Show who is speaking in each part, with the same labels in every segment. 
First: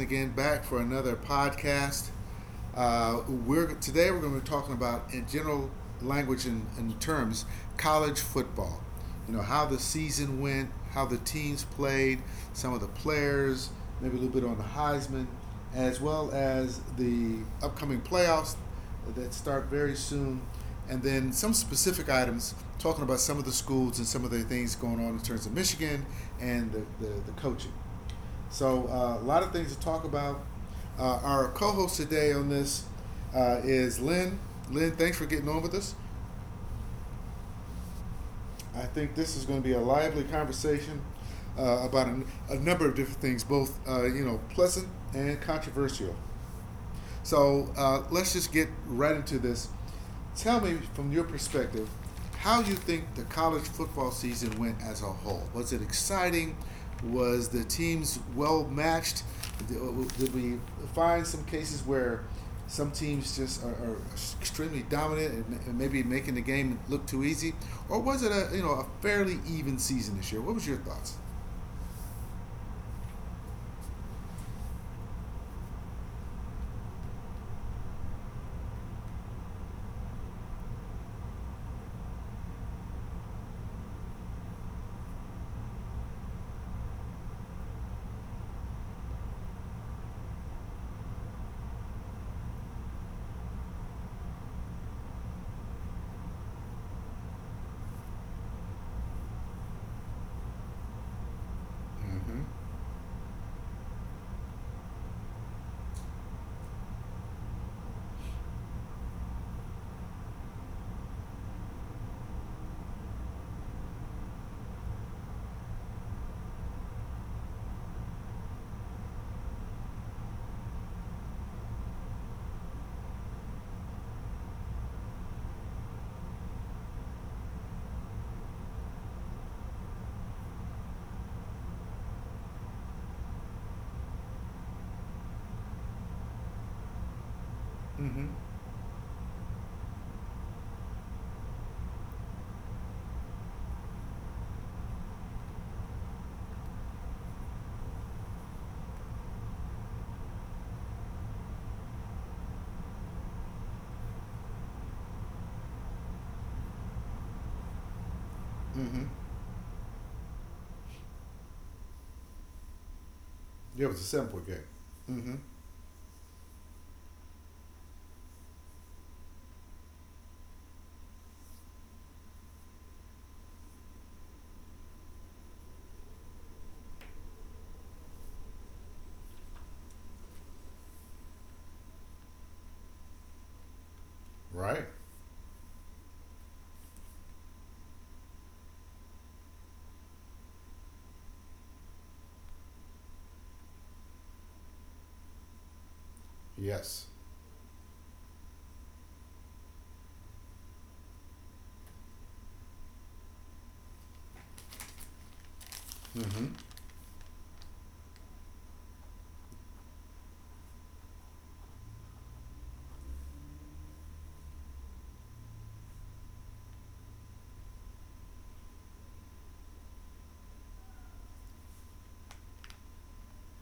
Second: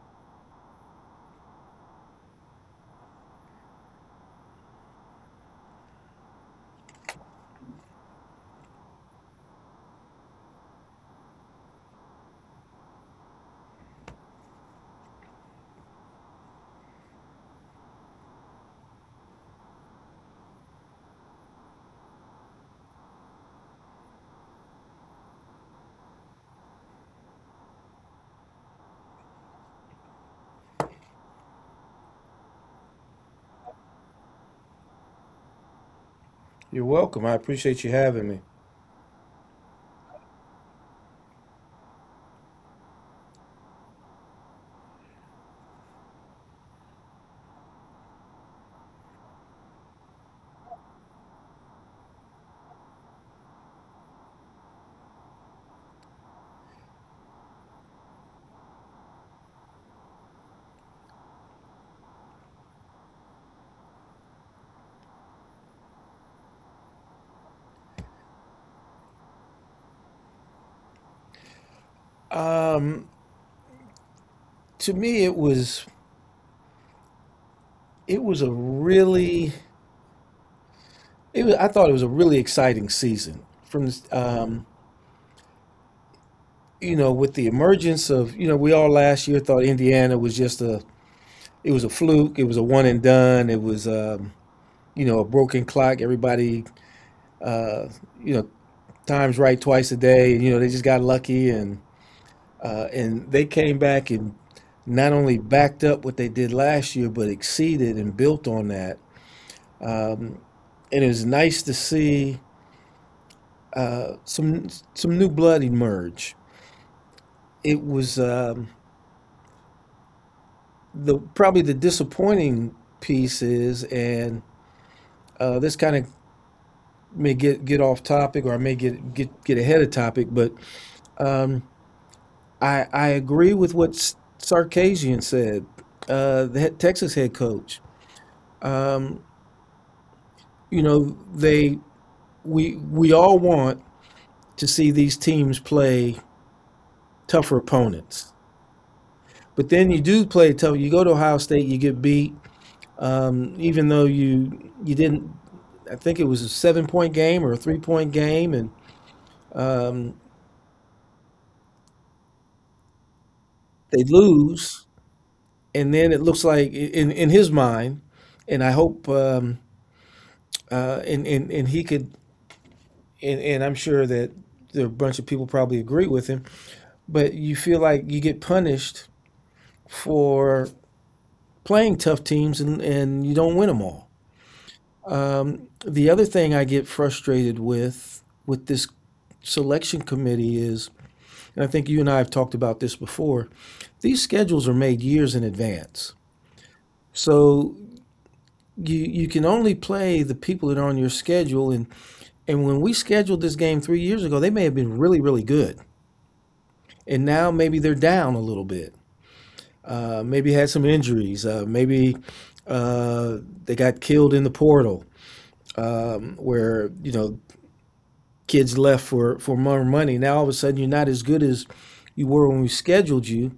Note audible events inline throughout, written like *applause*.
Speaker 1: again, back for another podcast. We're today we're going to be talking about, in general language and terms, college football. You know how the season went, how the teams played, some of the players, maybe a little bit on the Heisman, as well as the upcoming playoffs that start very soon, and then some specific items talking about some of the schools and some of the things going on in terms of Michigan and the coaching. So, a lot of things to talk about. Our co host today on this is Lynn. Lynn, thanks for getting on with us.
Speaker 2: You're welcome. I appreciate you having me.
Speaker 1: I think this is going to be a lively conversation about a number of different things, both you know pleasant and controversial. So let's just get right into this. Tell me from your perspective how you think the college football season went as a whole. Was it exciting? Was the teams well matched? Did we find some cases where some teams just are extremely dominant and maybe making the game look too easy, or was it a you know a fairly even season this year? What was your thoughts?
Speaker 2: To me, it was a really it was, I thought it was a really exciting season. From, you know, with the emergence of, you know, we all last year thought Indiana was just a, it was a fluke. It was a one and done. It was, you know, a broken clock. Everybody, uh, you know, times right twice a day. You know, they just got lucky, and
Speaker 1: Mm-hmm.
Speaker 2: and they came back and not only backed up what they did last year, but exceeded and built on that, and it was nice to see some some new blood emerge. It was The probably the disappointing piece is, and, this kind of may get off topic, or I may get ahead of topic, but, um, I agree with what Sarkisian said, the Texas head coach.
Speaker 1: Mm-hmm.
Speaker 2: Um, you know, they we all want to see these teams play tougher opponents. But then you do play tough. You go to Ohio State, you get beat, even though you didn't. I think it was a 7-point game or a 3-point game, and,
Speaker 1: Mm-hmm.
Speaker 2: um,
Speaker 1: Yeah, it was a
Speaker 2: they
Speaker 1: 7 point game.
Speaker 2: lose.
Speaker 1: Mm-hmm.
Speaker 2: And then it looks like, in his mind, and I hope, and he could, and I'm sure that there are a bunch of people probably agree with him. But you feel like you get punished for playing tough teams and you don't win them all.
Speaker 1: Right?
Speaker 2: The other thing I get frustrated with this selection committee is, and I think you and I have talked about this before, these schedules are made years in advance.
Speaker 1: Yes.
Speaker 2: So you can only play the people that are on your schedule, and when we scheduled this game 3 years ago, they may have been really really good,
Speaker 1: Mm-hmm.
Speaker 2: and now maybe they're down a little bit. Maybe had some injuries. Maybe, uh, they got killed in the portal, where, you know, kids left for more money. Now all of a sudden you're not as good as you were when we scheduled you,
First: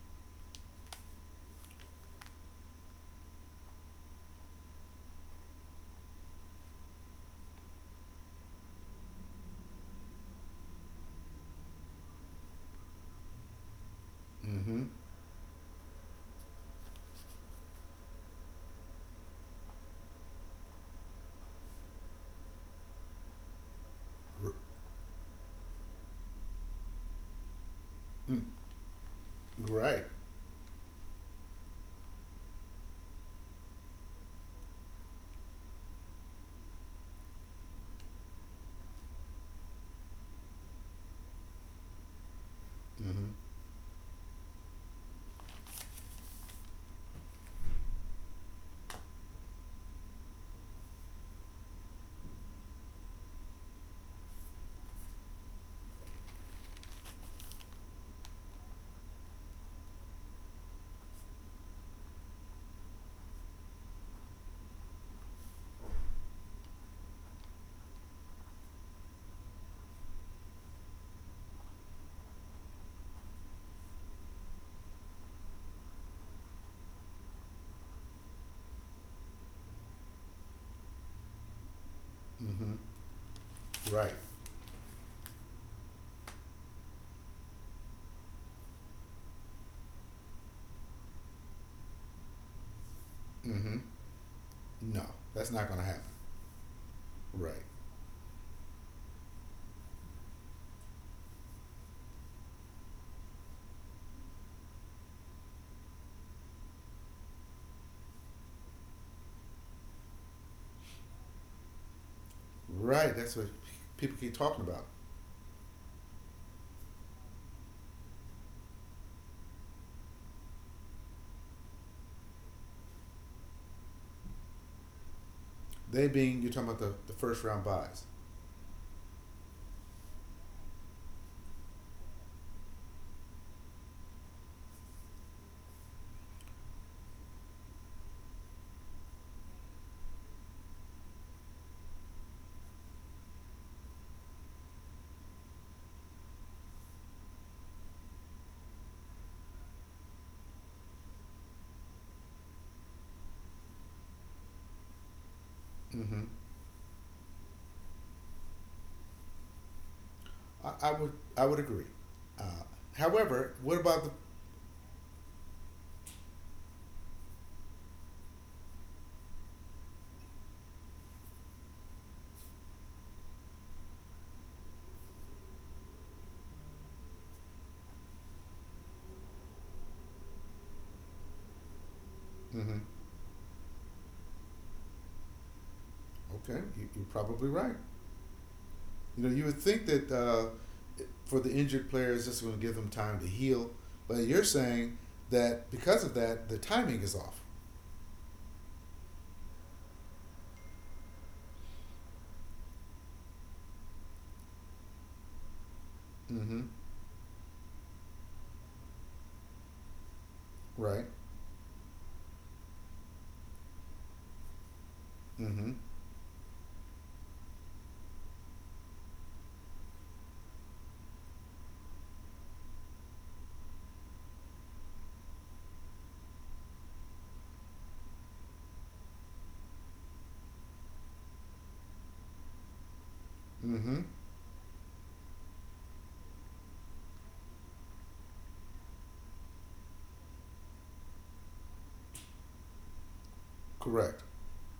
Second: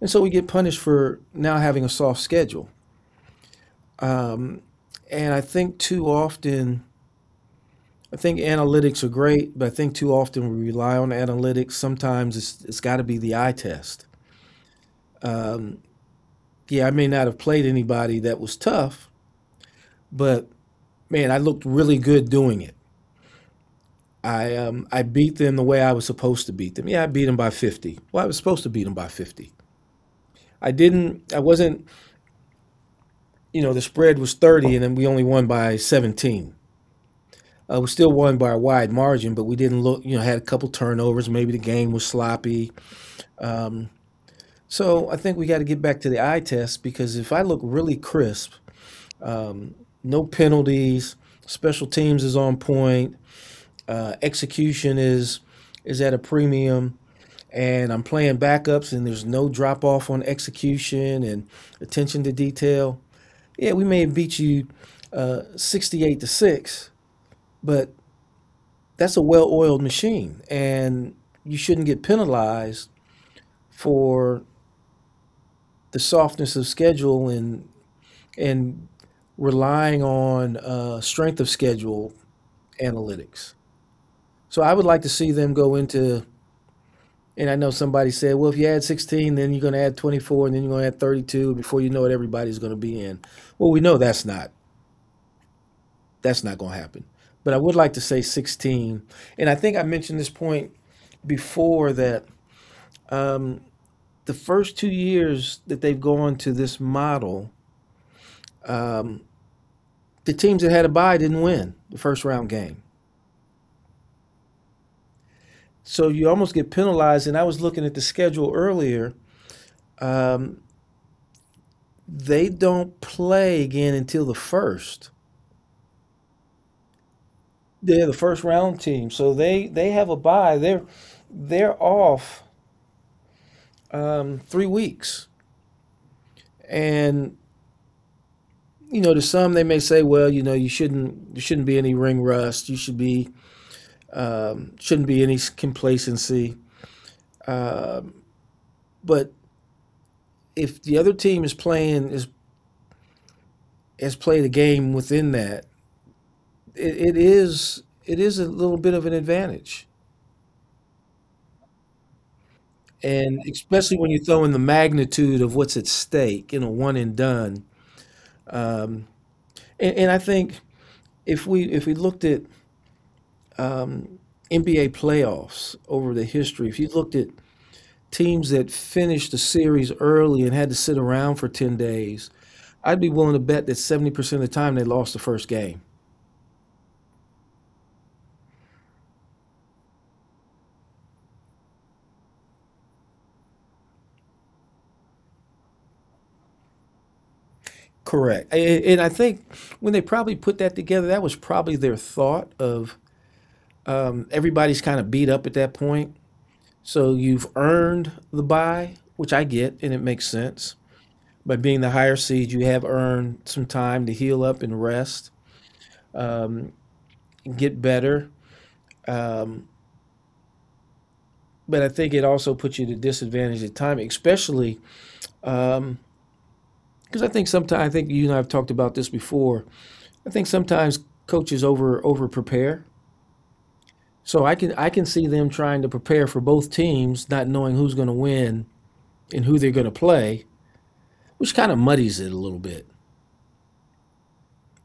Speaker 2: and so we get punished for now having a soft schedule. And I think too often, I think analytics are great, but I think too often we rely on analytics. Sometimes it's got to be the eye test.
Speaker 1: Mm-hmm.
Speaker 2: Yeah, I may not have played anybody that was tough, but man, I looked really good doing it.
Speaker 1: R-
Speaker 2: I beat them the way I was supposed to beat them. Yeah, I beat them by 50. Well, I was
Speaker 1: mm.
Speaker 2: supposed to beat them by 50.
Speaker 1: Right.
Speaker 2: I didn't. I wasn't. You know, the spread was 30, and then we only won by 17. We still won by a wide margin, but we didn't look. You know, had a couple turnovers. Maybe the game was sloppy.
Speaker 1: Mm-hmm.
Speaker 2: So I think we got to get back to the eye test, because if I look really crisp, no penalties, special teams is on point, execution is at a premium, and I'm playing backups and there's no drop off on execution and attention to detail. Yeah, we may have beat you, 68-6, but that's a well-oiled machine, and you shouldn't get penalized for the softness of schedule, and and relying on strength of schedule
Speaker 1: Mm-hmm.
Speaker 2: analytics.
Speaker 1: Right.
Speaker 2: So I would like to see them go into, and I know somebody said, well, if you add 16, then you're going to add 24, and then you're going to add 32. Before you know it, everybody's going to be in. Well,
Speaker 1: Mm-hmm.
Speaker 2: we know that's not
Speaker 1: No, that's not going to happen.
Speaker 2: that's not going to happen. But I
Speaker 1: Right.
Speaker 2: would like to say 16, and I think I mentioned this point before, that, um, the first 2 years that they've gone to this model, um, the teams that had a bye didn't win the first round game.
Speaker 1: Right. That's what people keep talking about.
Speaker 2: So you almost get penalized. And I was looking at the schedule earlier. Um, they don't play again until the first.
Speaker 1: They being you're talking about the first round buys.
Speaker 2: They're the first round team, so they have a bye. They're off, 3 weeks, and, you know, to some they may say, well, you know, you shouldn't there shouldn't be any ring rust. You should be Shouldn't be any complacency. Um but if the other team is playing, is has played a game within that,
Speaker 1: Mm-hmm.
Speaker 2: it is a little bit of an advantage,
Speaker 1: I would I would agree. Uh,
Speaker 2: and
Speaker 1: However, what
Speaker 2: especially
Speaker 1: about
Speaker 2: when
Speaker 1: the?
Speaker 2: you throw in the magnitude of what's at stake in a one and done. And I think, if we looked at NBA playoffs over the history, if you looked at teams that finished the series early and had to sit around for 10 days,
Speaker 1: Mm-hmm.
Speaker 2: I'd be willing to bet that 70% of the time they lost the first game.
Speaker 1: Okay, you're probably right. You know, you would think that for the injured players, this is going to give them time to heal, but you're saying that because of that, the timing is off.
Speaker 2: Correct. And I think when they probably put that together, that was probably their thought of, everybody's kind of beat up at that point.
Speaker 1: Mm-hmm.
Speaker 2: So you've earned the buy, which I get, and it makes sense.
Speaker 1: Right.
Speaker 2: By being the higher seed, you have earned some time to heal up and rest
Speaker 1: Mm-hmm.
Speaker 2: and get better. Um, but I think it also puts you at a disadvantage at time, especially because I think sometimes, I think you and I have talked about this before. I think sometimes coaches over prepare.
Speaker 1: Mm-hmm.
Speaker 2: So I can see them trying to prepare for both teams, not knowing who's going to win and who they're going to play, which kind of muddies it a little bit.
Speaker 1: Correct.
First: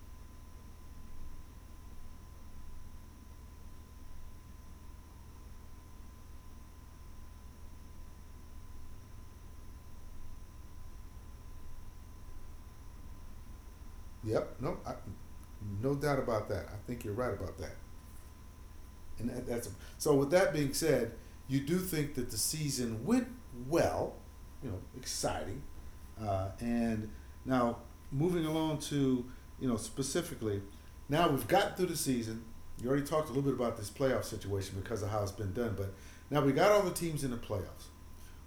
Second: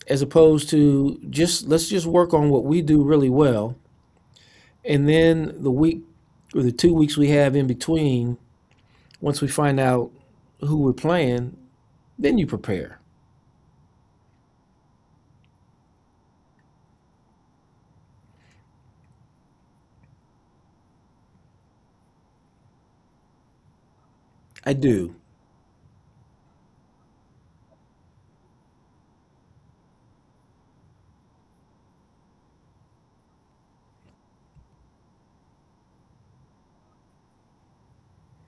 Speaker 2: As opposed to, just let's just work on what we do really well, and then the week or the 2 weeks we have in between, once we find out who we're playing, then you prepare.
Speaker 1: Yep. No. No doubt about that. I think you're right about that. And that's so. With that being said, you do think that the season went well, you
Speaker 2: I
Speaker 1: know,
Speaker 2: do.
Speaker 1: exciting, and now moving along to you know specifically, now we've gotten through the season. You already talked a little bit about this playoff situation because of how it's been done, but now we got all the teams in the playoffs.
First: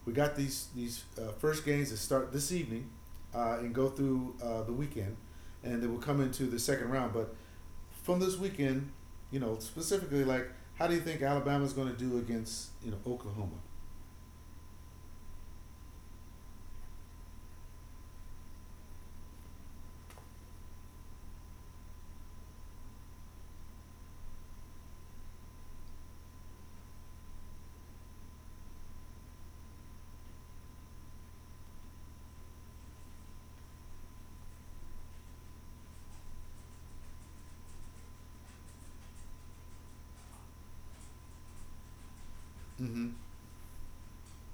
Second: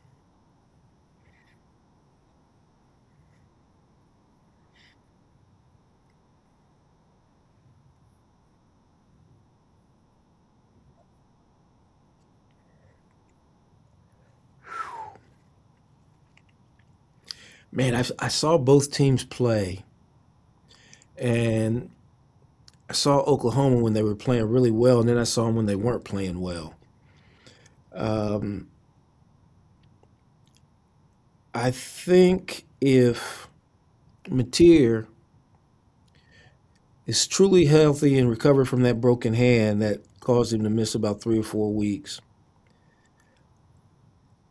Speaker 1: We got these first games that start this evening and go through the weekend, and they will come into the second round. But from this weekend, you know, specifically, like, how do you think Alabama's going to do against you know Oklahoma?
Speaker 2: Man, I saw both teams play, and I saw Oklahoma when they were playing really well, and then I saw them when they weren't playing well. I think if Mateer is truly healthy and recovered from that broken hand that caused him to miss about 3 or 4 weeks,
Speaker 1: Mm-hmm.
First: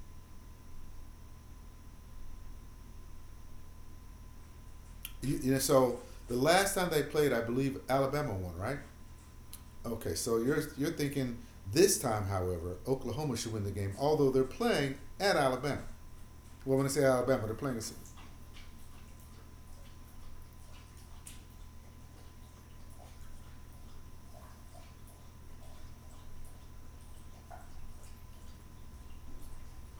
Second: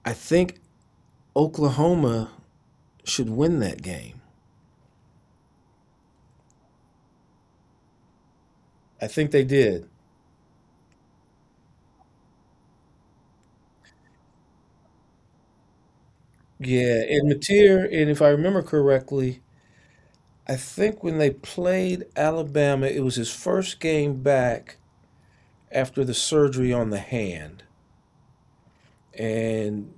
Speaker 2: I think Oklahoma should win that game.
Speaker 1: You know, so the last time they played, I believe Alabama won, right?
Speaker 2: I think they did.
Speaker 1: Okay, so you're thinking this time, however, Oklahoma should win the game, although they're playing at Alabama. Well, when I
Speaker 2: Yeah,
Speaker 1: say
Speaker 2: and
Speaker 1: Alabama, they're playing at
Speaker 2: Mateer,
Speaker 1: Alabama.
Speaker 2: and if I remember correctly, I think when they played Alabama, it was his first game back after the surgery on the hand, and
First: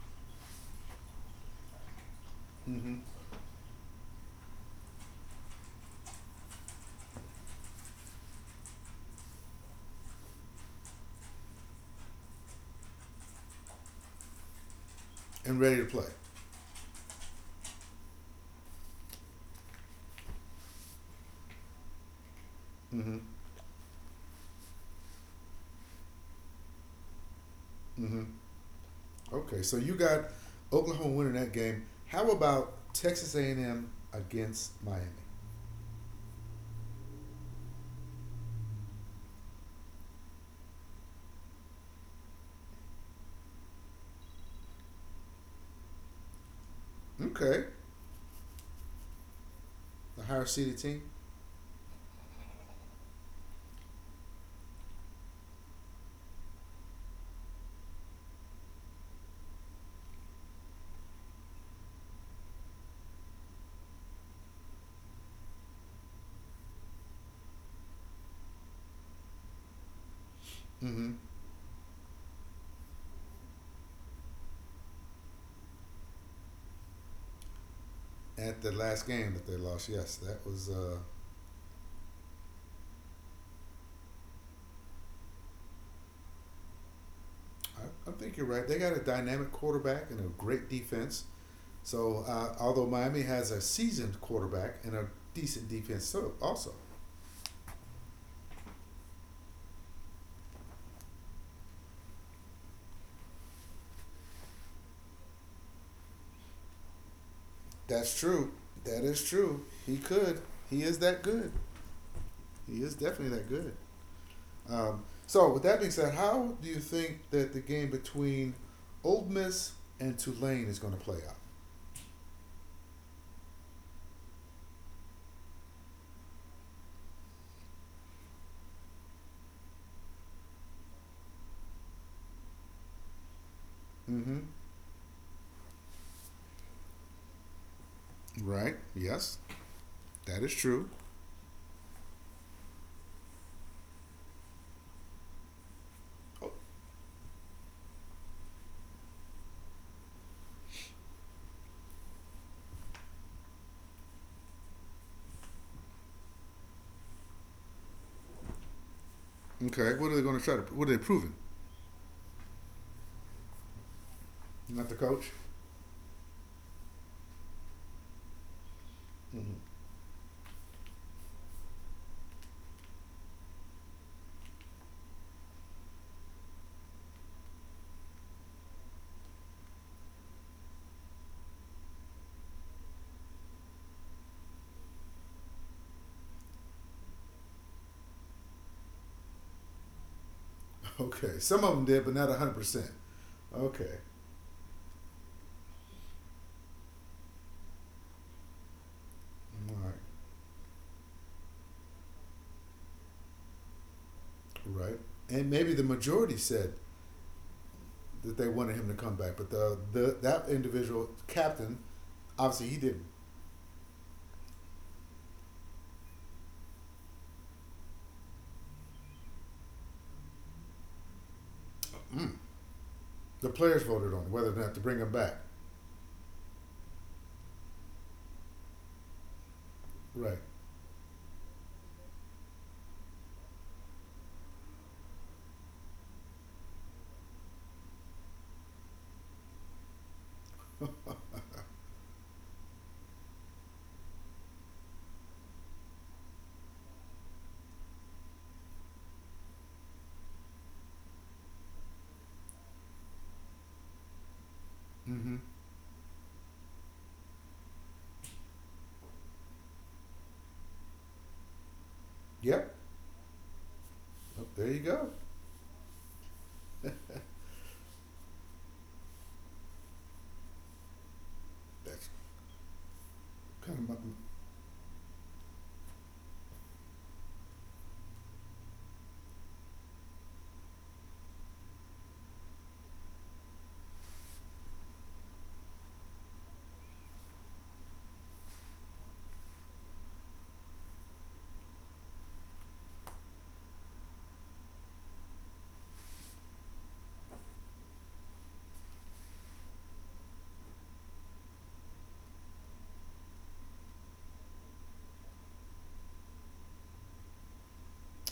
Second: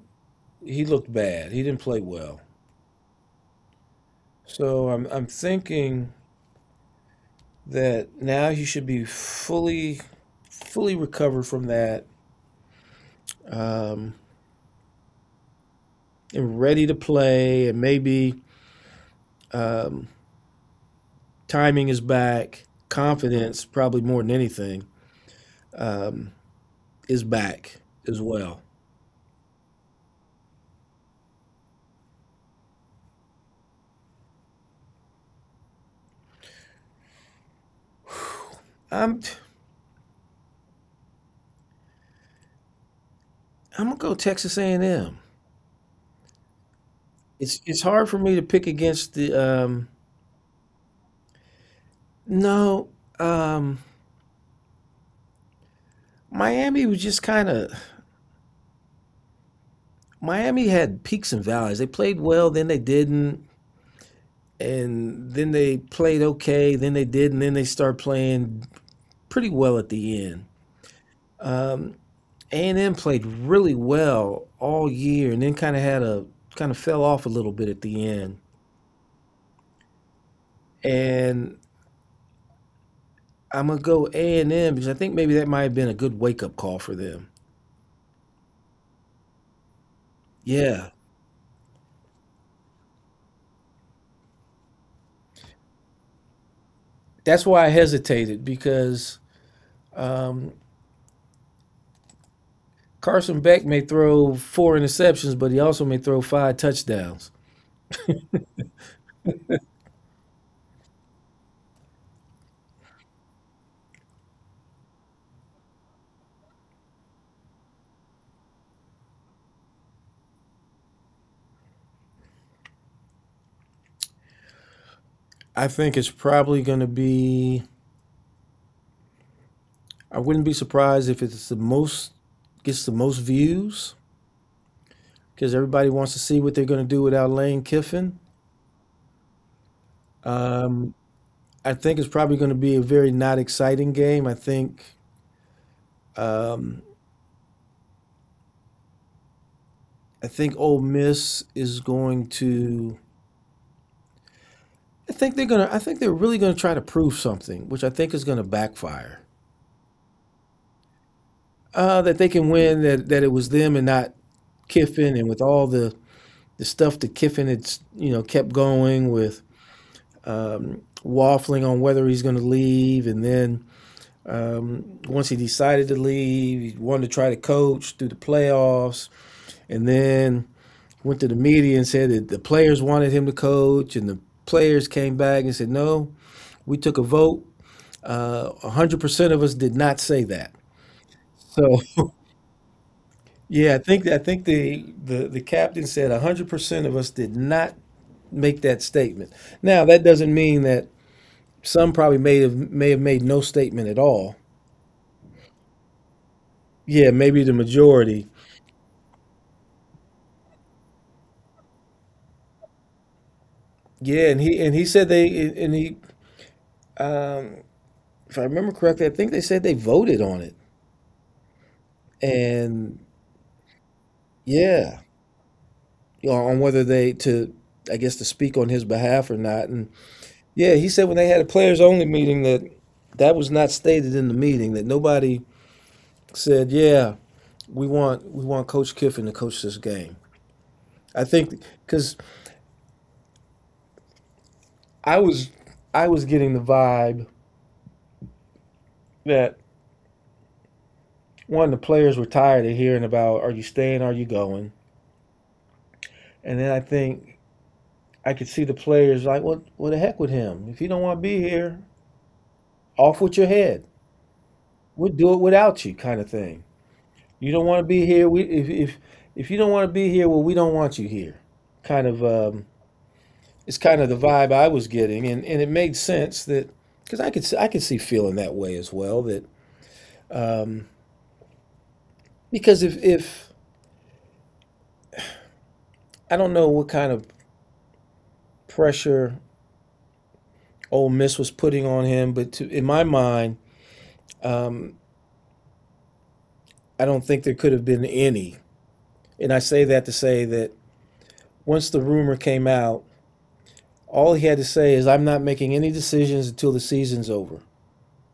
Speaker 2: he looked bad. He didn't play well.
Speaker 1: Mm-hmm.
Speaker 2: So I'm thinking that now he should be fully recovered from that, um,
Speaker 1: And ready to play.
Speaker 2: and ready to play, and maybe, um, timing is back.
Speaker 1: Mm-hmm.
Speaker 2: Confidence, probably more than anything, um, is back as
Speaker 1: hmm
Speaker 2: well.
Speaker 1: Okay, so you got Oklahoma winning that game. How about Texas A&M against Miami?
Speaker 2: I'm I'm gonna go Texas A&M. It's
Speaker 1: Okay,
Speaker 2: it's hard for me to pick against the, um,
Speaker 1: the higher seeded team.
Speaker 2: no, um, Miami was just kind of Miami had peaks and valleys. They played well, then they didn't, and then they played okay, then they did, and then they start playing pretty well at the end.
Speaker 1: Mm-hmm.
Speaker 2: Um, A&M played really well all year, and then kind of fell off a little bit at the end.
Speaker 1: At the last game that they lost, yes, that was.
Speaker 2: And I'm going to go A&M, because I think maybe that might have been a good wake-up call for them.
Speaker 1: I think you're right. They got a dynamic quarterback and a great
Speaker 2: Yeah.
Speaker 1: defense. So although Miami has a seasoned quarterback and a decent defense, so also
Speaker 2: That's why I hesitated, because, um, Carson Beck may throw four interceptions, but he also may throw five touchdowns.
Speaker 1: that's true. That is true. He could. He is that good. He is definitely that good. So, with that being said, how do you think that the game between Old Miss and Tulane is going to play out?
Speaker 2: I think it's probably going to be I wouldn't be surprised if it's the most gets the most views,
Speaker 1: Mm-hmm.
Speaker 2: because everybody wants to see what they're going to do without Lane Kiffin.
Speaker 1: Right. Yes, that is true.
Speaker 2: Um, I think it's probably going to be a very not exciting game. Um, I think Ole Miss is going to. I think they're gonna. I think they're really going to try to prove something, which I think is going to backfire.
Speaker 1: Okay. What are they going to try to? What are they proving?
Speaker 2: That they can win. That it was them and not
Speaker 1: Not the
Speaker 2: Kiffin, and
Speaker 1: coach.
Speaker 2: with all the stuff that Kiffin had, you know, kept going with,
Speaker 1: Mm-hmm.
Speaker 2: waffling on whether he's going to leave, and then, once he decided to leave, he wanted to try to coach through the playoffs, and then went to the media and said that the players wanted him to coach, and the players came back and said, no, we took a vote. 100% of us did not say that.
Speaker 1: Okay. Some of
Speaker 2: So,
Speaker 1: them did,
Speaker 2: *laughs*
Speaker 1: but not 100%.
Speaker 2: yeah, I
Speaker 1: Okay.
Speaker 2: think I think the captain said 100% of us did not make that statement.
Speaker 1: All
Speaker 2: Now,
Speaker 1: right.
Speaker 2: that doesn't mean that some probably may have made no statement at all.
Speaker 1: Right. And maybe the majority said
Speaker 2: Yeah, maybe the majority.
Speaker 1: that they wanted him to come back, but the that individual captain obviously he didn't.
Speaker 2: Yeah, and he said they, and he um, if I remember correctly, I think they said they voted on it.
Speaker 1: Mm.
Speaker 2: And
Speaker 1: The players voted on whether or not to bring
Speaker 2: yeah,
Speaker 1: him back.
Speaker 2: you know, on whether they to, I guess, to speak on his behalf or not. And
Speaker 1: Right.
Speaker 2: yeah, he said when they had a players only meeting that that was not stated in the meeting that nobody said, "Yeah, we want Coach Kiffin to coach this game." I think because I was I was getting the vibe that one the players were tired of hearing about are you staying, are you going,
Speaker 1: Mm-hmm.
Speaker 2: and then I think I could see the players like, "What the heck with him? If you don't want to be here,
Speaker 1: Yep.
Speaker 2: off with your head.
Speaker 1: Oh, there you go.
Speaker 2: We'll do it without you," kind of thing. You don't want to be here. We if you don't want to be here, well, we don't want you here. Kind
Speaker 1: That's
Speaker 2: of it's
Speaker 1: kind of my,
Speaker 2: kind of the vibe I was getting, and it made sense that because I could see feeling that way as well. That um, because if I don't know what kind of pressure Ole Miss was putting on him, but to, in my mind, um, I don't think there could have been any. And I say that to say that once the rumor came out, all he had to say is, "I'm not making any decisions until the season's over.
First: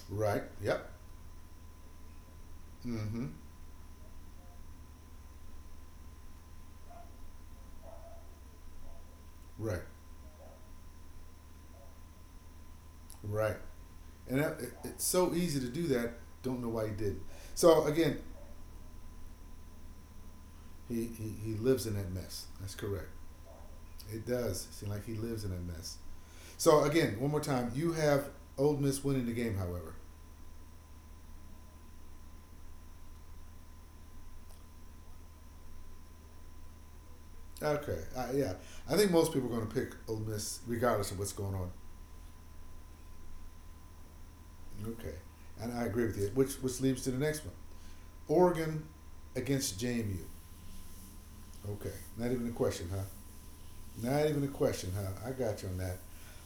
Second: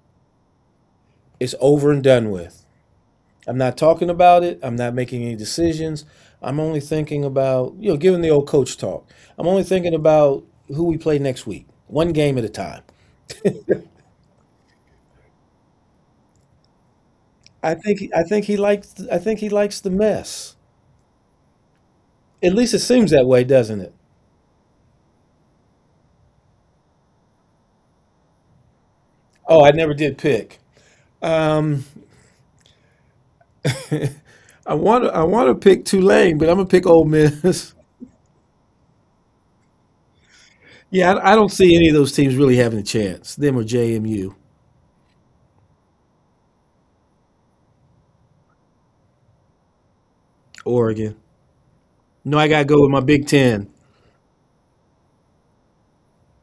Speaker 1: right. Yep.
Speaker 2: It's over and done with.
Speaker 1: Mm-hmm.
Speaker 2: I'm not talking about it. I'm not making any decisions. I'm only thinking about, you know, given the old coach talk, I'm only
Speaker 1: Right.
Speaker 2: thinking about who we play next week, one game at a time."
Speaker 1: Right. And that, it's so easy to do that. Don't know why he did. So again,
Speaker 2: I think he likes I think he likes the mess.
Speaker 1: he lives in that mess.
Speaker 2: At
Speaker 1: That's
Speaker 2: least it
Speaker 1: correct.
Speaker 2: seems that way, doesn't it?
Speaker 1: It does seem like he lives in that mess. So again, one more time, you have Ole Miss winning the game.
Speaker 2: Oh, I
Speaker 1: However,
Speaker 2: never did pick. Um, I want to pick Tulane, but I'm gonna pick Ole Miss.
Speaker 1: okay, yeah, I think most people are going to pick Ole Miss
Speaker 2: *laughs*
Speaker 1: regardless
Speaker 2: Yeah,
Speaker 1: of what's
Speaker 2: I don't
Speaker 1: going on.
Speaker 2: see any of those teams really having a chance. Them or JMU,
Speaker 1: Okay, and I agree with you. Which leads to the next one: Oregon against JMU.
Speaker 2: Oregon.
Speaker 1: Okay, not
Speaker 2: No,
Speaker 1: even
Speaker 2: I
Speaker 1: a
Speaker 2: gotta go
Speaker 1: question,
Speaker 2: with
Speaker 1: huh?
Speaker 2: my Big Ten.
Speaker 1: Not even a question, huh? I got you on that.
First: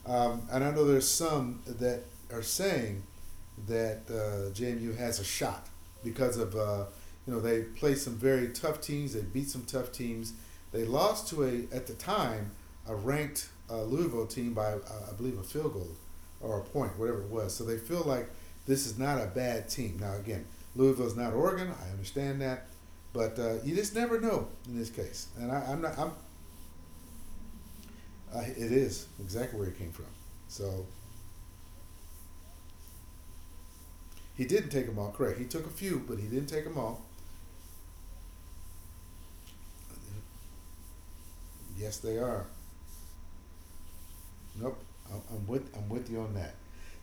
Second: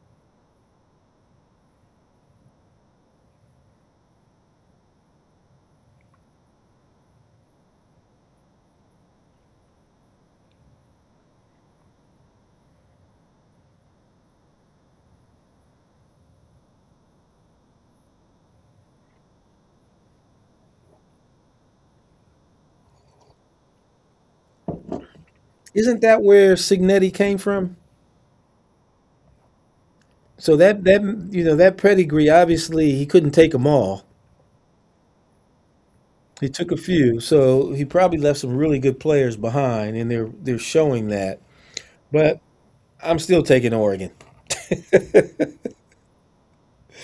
Speaker 1: And I know there's some that are saying that JMU has a shot because of you know they played some very tough teams, they beat some tough teams, they lost to a at the time a ranked Louisville team by I believe a field goal or a point, whatever it was. So they feel like this is not a bad team. Now again, Louisville's not Oregon, I understand that, but you just never know in this case. And I, I'm not
Speaker 2: Isn't
Speaker 1: I'm
Speaker 2: that where Signetti came from?
Speaker 1: it is exactly where it came from.
Speaker 2: So that
Speaker 1: So
Speaker 2: that you know that pedigree, obviously he couldn't take them all.
Speaker 1: he didn't take them all. Correct. He took a few, but he didn't
Speaker 2: He
Speaker 1: take
Speaker 2: took a
Speaker 1: them all.
Speaker 2: few, so he probably left some really good players behind, and they're showing that.
Speaker 1: Yes, they
Speaker 2: But
Speaker 1: are.
Speaker 2: I'm still taking Oregon.
Speaker 1: Nope. I'm, with I'm with you on that.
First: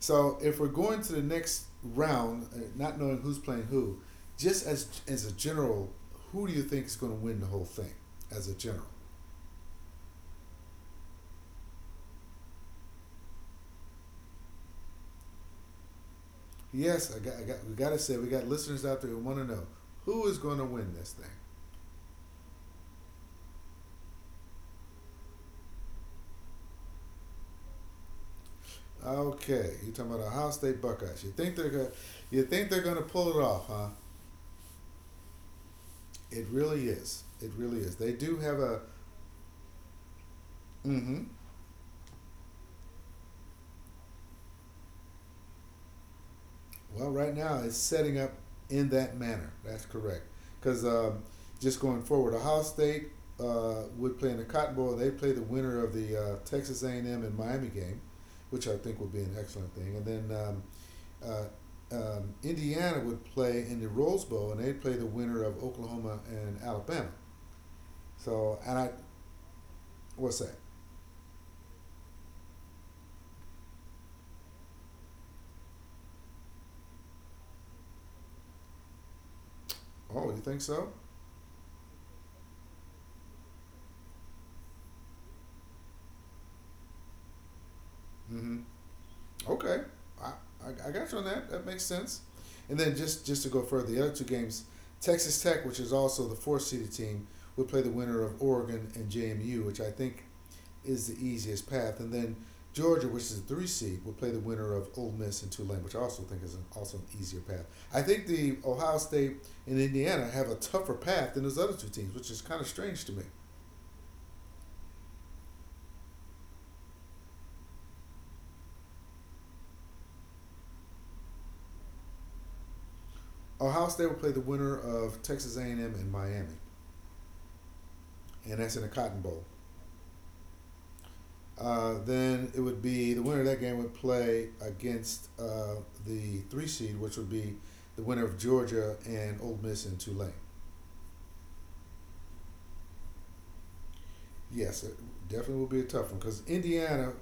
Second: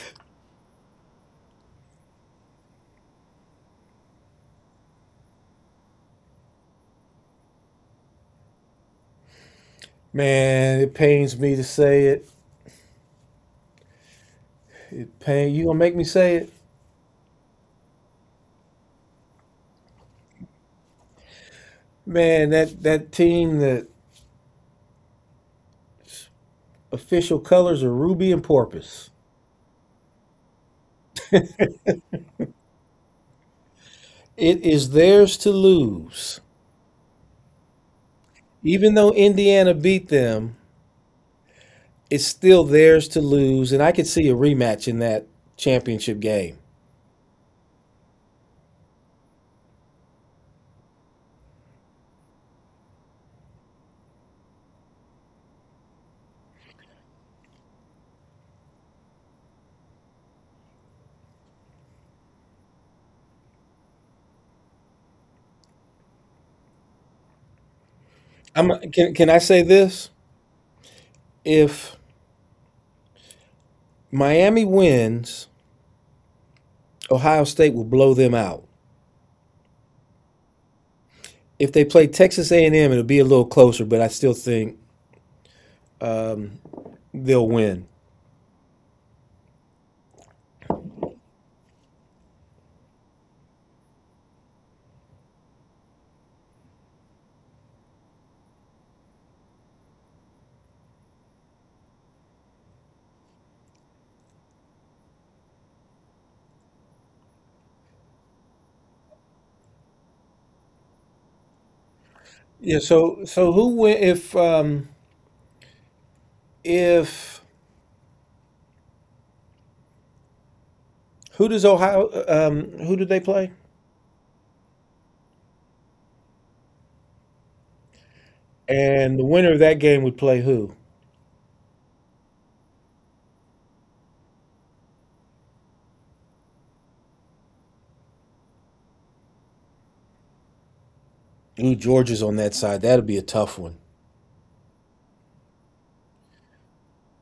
Speaker 1: So if we're going to the next round, not knowing who's playing who, just as a general, who do you think is going to win the whole thing? As a general,
Speaker 2: Man, it pains me to say it. It pain you gonna make me say it?
Speaker 1: yes, I got we got to say we got listeners out there who want to know who is going to win this thing.
Speaker 2: Man, that team, the official colors are ruby and porpoise.
Speaker 1: Okay, you're talking about Ohio State Buckeyes. You think you think they're going to pull it off, huh?
Speaker 2: It is theirs to lose.
Speaker 1: It really is. It really is. They do have a.
Speaker 2: Even though Indiana beat them,
Speaker 1: Mm-hmm,
Speaker 2: it's still theirs to lose, and I could see a rematch in that championship game.
Speaker 1: well, right now it's setting up in that manner. That's correct. Because just going forward, Ohio State would play in the Cotton Bowl. They play the winner of the Texas A&M and M and Miami game, which I think would be an excellent thing. And then uh, Indiana would play in the Rose Bowl, and they'd play the winner of Oklahoma and Alabama. So,
Speaker 2: I'm
Speaker 1: and I
Speaker 2: can I say this?
Speaker 1: what's that?
Speaker 2: If Miami wins, Ohio State will blow them out.
Speaker 1: Oh, you think so?
Speaker 2: If they play Texas A&M, it'll be a little closer, but I still think um, they'll win.
Speaker 1: Mm-hmm. Okay, I, I got you on that. That makes sense. And then just to go further, the other two games, Texas Tech, which is also the fourth seeded team, would play the winner of Oregon and JMU, which I think is the easiest path. And then Georgia, which is the three seed, will play the winner of Ole Miss and Tulane, which I also think is an, also an easier path. I think the Ohio State and Indiana have a tougher path than those other two teams, which is kind of
Speaker 2: Yeah.
Speaker 1: strange to
Speaker 2: So
Speaker 1: me.
Speaker 2: so who win if who does Ohio who did they play?
Speaker 1: Ohio State will play the winner of Texas A&M and M and Miami, and that's in the
Speaker 2: And
Speaker 1: Cotton
Speaker 2: the
Speaker 1: Bowl.
Speaker 2: winner of that game would play who?
Speaker 1: Then it would be the winner of that game would play against the three seed, which would be the winner of Georgia and Ole Miss and Tulane.
Speaker 2: Ooh, Georgia's on that side. That'll be a tough one.
Speaker 1: Yes, it definitely will be a tough one because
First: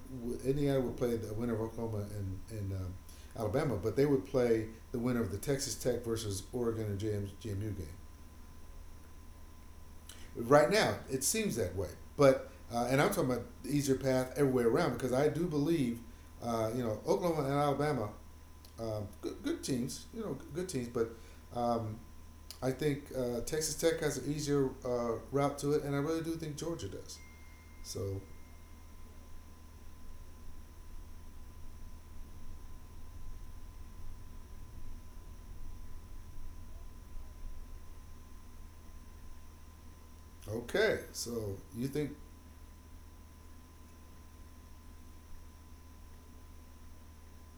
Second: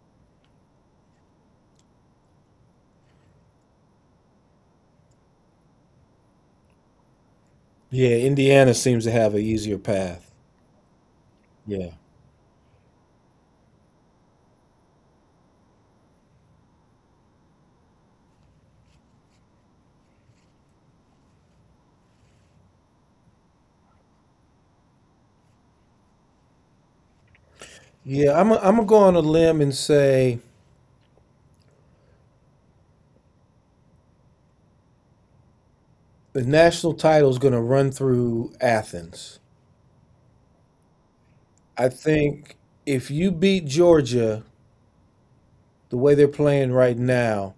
Speaker 1: Indiana would play the winner of Oklahoma and Alabama, but they would play the winner of the Texas Tech versus Oregon and JMU game.
Speaker 2: Yeah, Indiana seems to have an easier path.
Speaker 1: Right now, it seems that way,
Speaker 2: Yeah.
Speaker 1: but and I'm talking about the easier path everywhere around because I do believe, you know, Oklahoma and Alabama good, good teams, you know, good teams. But um, I think Texas Tech has an easier route to it, and I really do think Georgia does. So
Speaker 2: Yeah, I'm gonna go on a limb and say the national title is going to run through Athens.
Speaker 1: okay, so you
Speaker 2: I
Speaker 1: think?
Speaker 2: think if you beat Georgia the way they're playing right now,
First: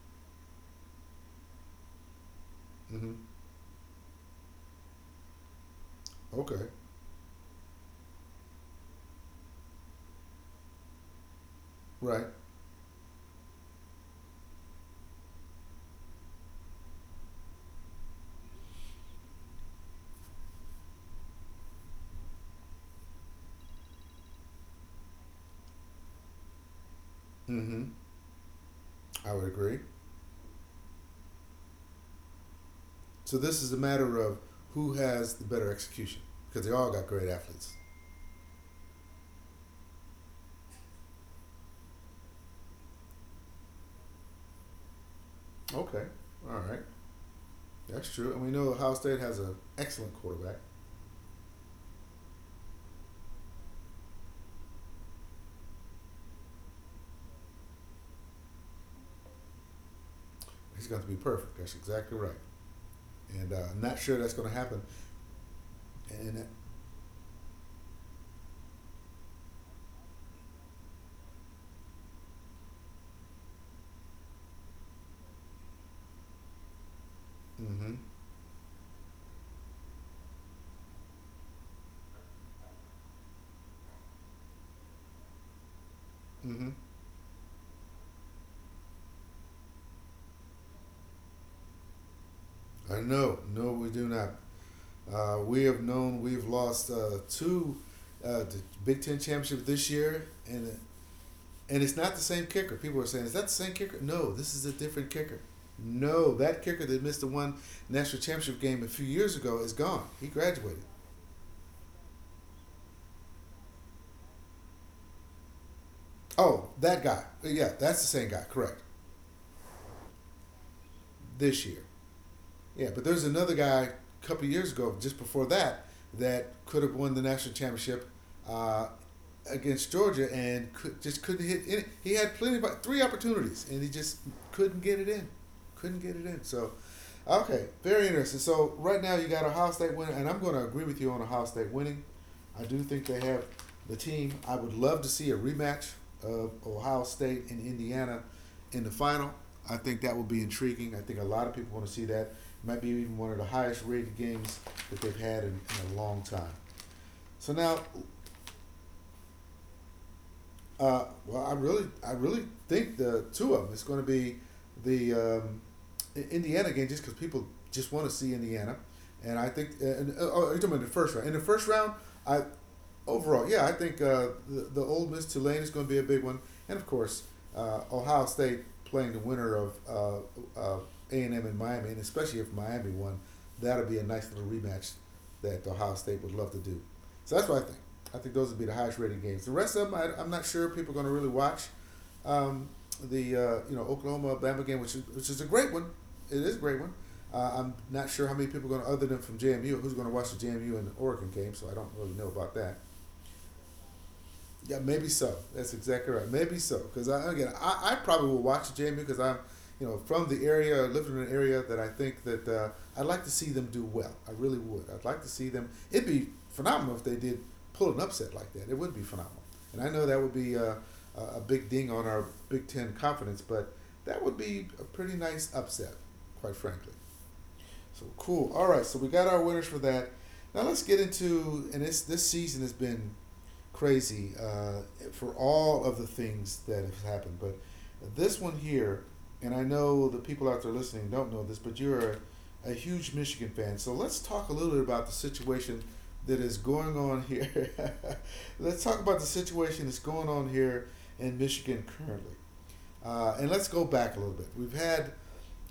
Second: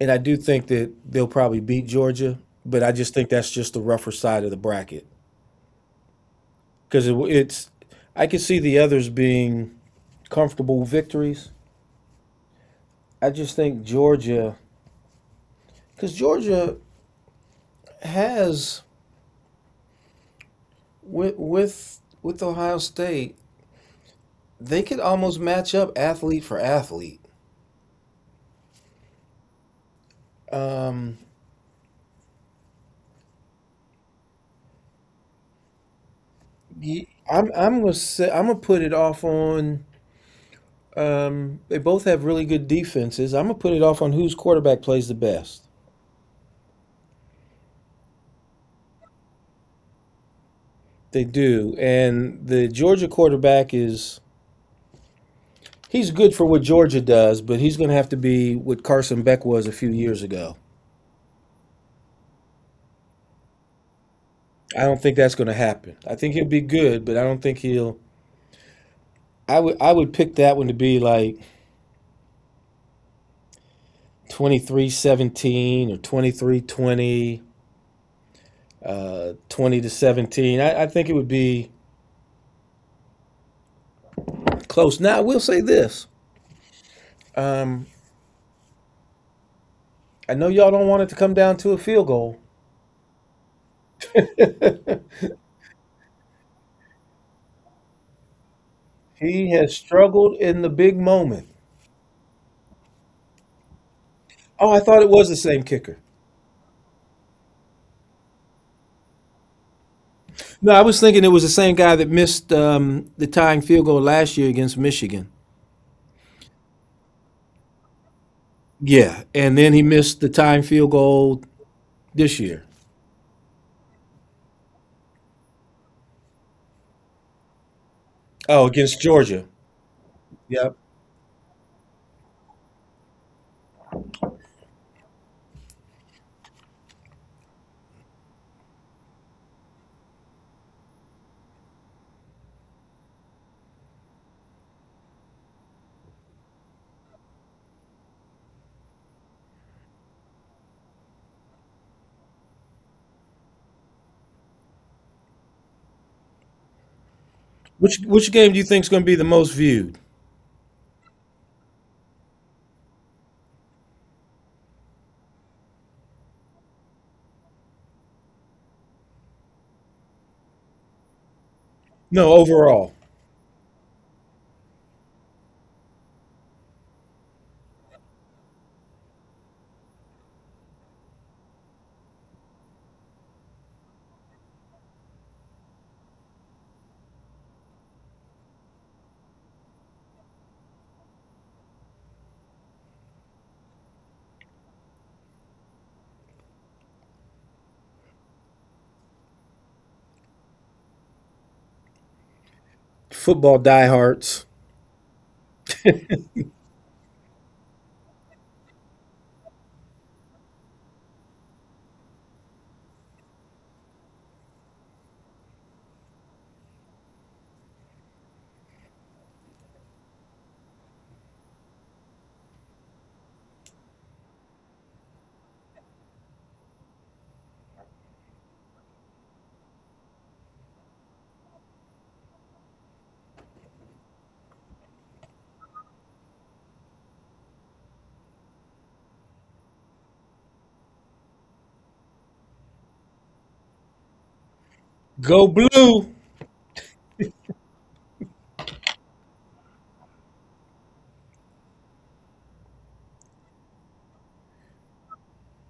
Speaker 2: and I do think that they'll probably beat Georgia, but I just
Speaker 1: hmm
Speaker 2: think that's just the rougher side of the bracket
Speaker 1: okay,
Speaker 2: because it's. I could see the others being comfortable victories.
Speaker 1: right?
Speaker 2: I just think Georgia, because Georgia has with Ohio State, they could almost match up athlete for athlete.
Speaker 1: hmm I would agree.
Speaker 2: Um,
Speaker 1: So this is a matter of who has the better execution because they all got
Speaker 2: Ye-
Speaker 1: great
Speaker 2: I'm
Speaker 1: athletes.
Speaker 2: I'm gonna say I'm gonna put it off on. They both have really good defenses. I'm gonna put it off on whose quarterback plays the best.
Speaker 1: Okay, all right, that's true. And we know Ohio State has an excellent quarterback.
Speaker 2: They do, and the Georgia quarterback is he's good for what Georgia does, but he's gonna have to be what Carson Beck was a few years ago.
Speaker 1: He's going to be perfect. That's exactly right. And I'm not sure that's going to happen.
Speaker 2: I don't think that's gonna happen. I think
Speaker 1: And
Speaker 2: he'll be good, but I don't think he'll. I would pick that one to be like 23-17 or 23 20,
Speaker 1: mm-hmm.
Speaker 2: 20 to 17. I think it would be. Close. Now, I will say this.
Speaker 1: Mm-hmm.
Speaker 2: Um, I know y'all don't want it to come down to a field goal.
Speaker 1: I know. No, we do not.
Speaker 2: *laughs*
Speaker 1: We have known we've lost two the Big Ten
Speaker 2: He
Speaker 1: championship
Speaker 2: has
Speaker 1: this year,
Speaker 2: struggled in the big moment.
Speaker 1: and it's not the same kicker. People are saying, "Is that the same kicker?" No, this is
Speaker 2: Oh,
Speaker 1: a
Speaker 2: I thought it
Speaker 1: different
Speaker 2: was the
Speaker 1: kicker.
Speaker 2: same kicker.
Speaker 1: No, that kicker that missed the one national championship game a few years ago is gone. He
Speaker 2: No, I
Speaker 1: graduated.
Speaker 2: was thinking it was the same guy that missed the tying field goal last year against Michigan.
Speaker 1: Oh, that guy. Yeah, that's the same guy. Correct.
Speaker 2: Yeah, and then he missed the tying field goal
Speaker 1: This year,
Speaker 2: this year.
Speaker 1: yeah, but there's another guy a couple of years ago, just before that, that could have won the national championship
Speaker 2: Oh,
Speaker 1: uh,
Speaker 2: against Georgia.
Speaker 1: against Georgia and
Speaker 2: Yep.
Speaker 1: could, just couldn't hit. It. He had plenty of three opportunities and he just couldn't get it in. Couldn't get it in. So okay, very interesting. So right now you got Ohio State winning, and I'm going to agree with you on Ohio State winning. I do think they have the team. I would love to see a rematch of Ohio State and Indiana in the final. I think that would be intriguing. I think a lot of people want to see that. It might be even one of the highest rated games that they've had in a long time. So now.
Speaker 2: Which game do you think is going to be the most viewed?
Speaker 1: Well, I really think the two of them is going to be the um, Indiana game, just because people just want to see Indiana, and I think, and oh, you're talking about the first round. In the first round,
Speaker 2: No,
Speaker 1: I
Speaker 2: overall.
Speaker 1: overall, yeah, I think the Ole Miss Tulane is going to be a big one, and of course, Ohio State playing the winner of uh, A&M and Miami, and especially if Miami won, that'll be a nice little rematch that Ohio State would love to do. So that's what I think. I think those would be the highest rated games. The rest of them, I'm not sure people are going to really watch. Um, the Oklahoma Bama game, which is a great one. It is a great one. I'm not sure how many people are going to, other than from JMU, who's going to watch the JMU and the Oregon game. So I don't really know about that.
Speaker 2: Football diehards.
Speaker 1: Yeah, maybe so. That's exactly right. Maybe so, because again, I probably will watch Jamie because I'm, from the area, lived in an area that I think that I'd like to see them do well. I really would. I'd like to see them. It'd be phenomenal if they did pull an upset like that. It would be phenomenal, and I know that would be a big ding on our Big Ten confidence, but that would be a pretty nice upset, quite frankly. So cool. All right, so we got our winners for that. Now let's get into, and this season has been crazy for all of the things that have happened. But this one here, and I know the people out there listening don't know this, but you're a huge Michigan fan. So let's talk a little bit about the
Speaker 2: Go
Speaker 1: situation
Speaker 2: blue.
Speaker 1: that is going on here. *laughs* Let's talk about the situation that's going on here in Michigan currently. And let's go back a little bit. We've had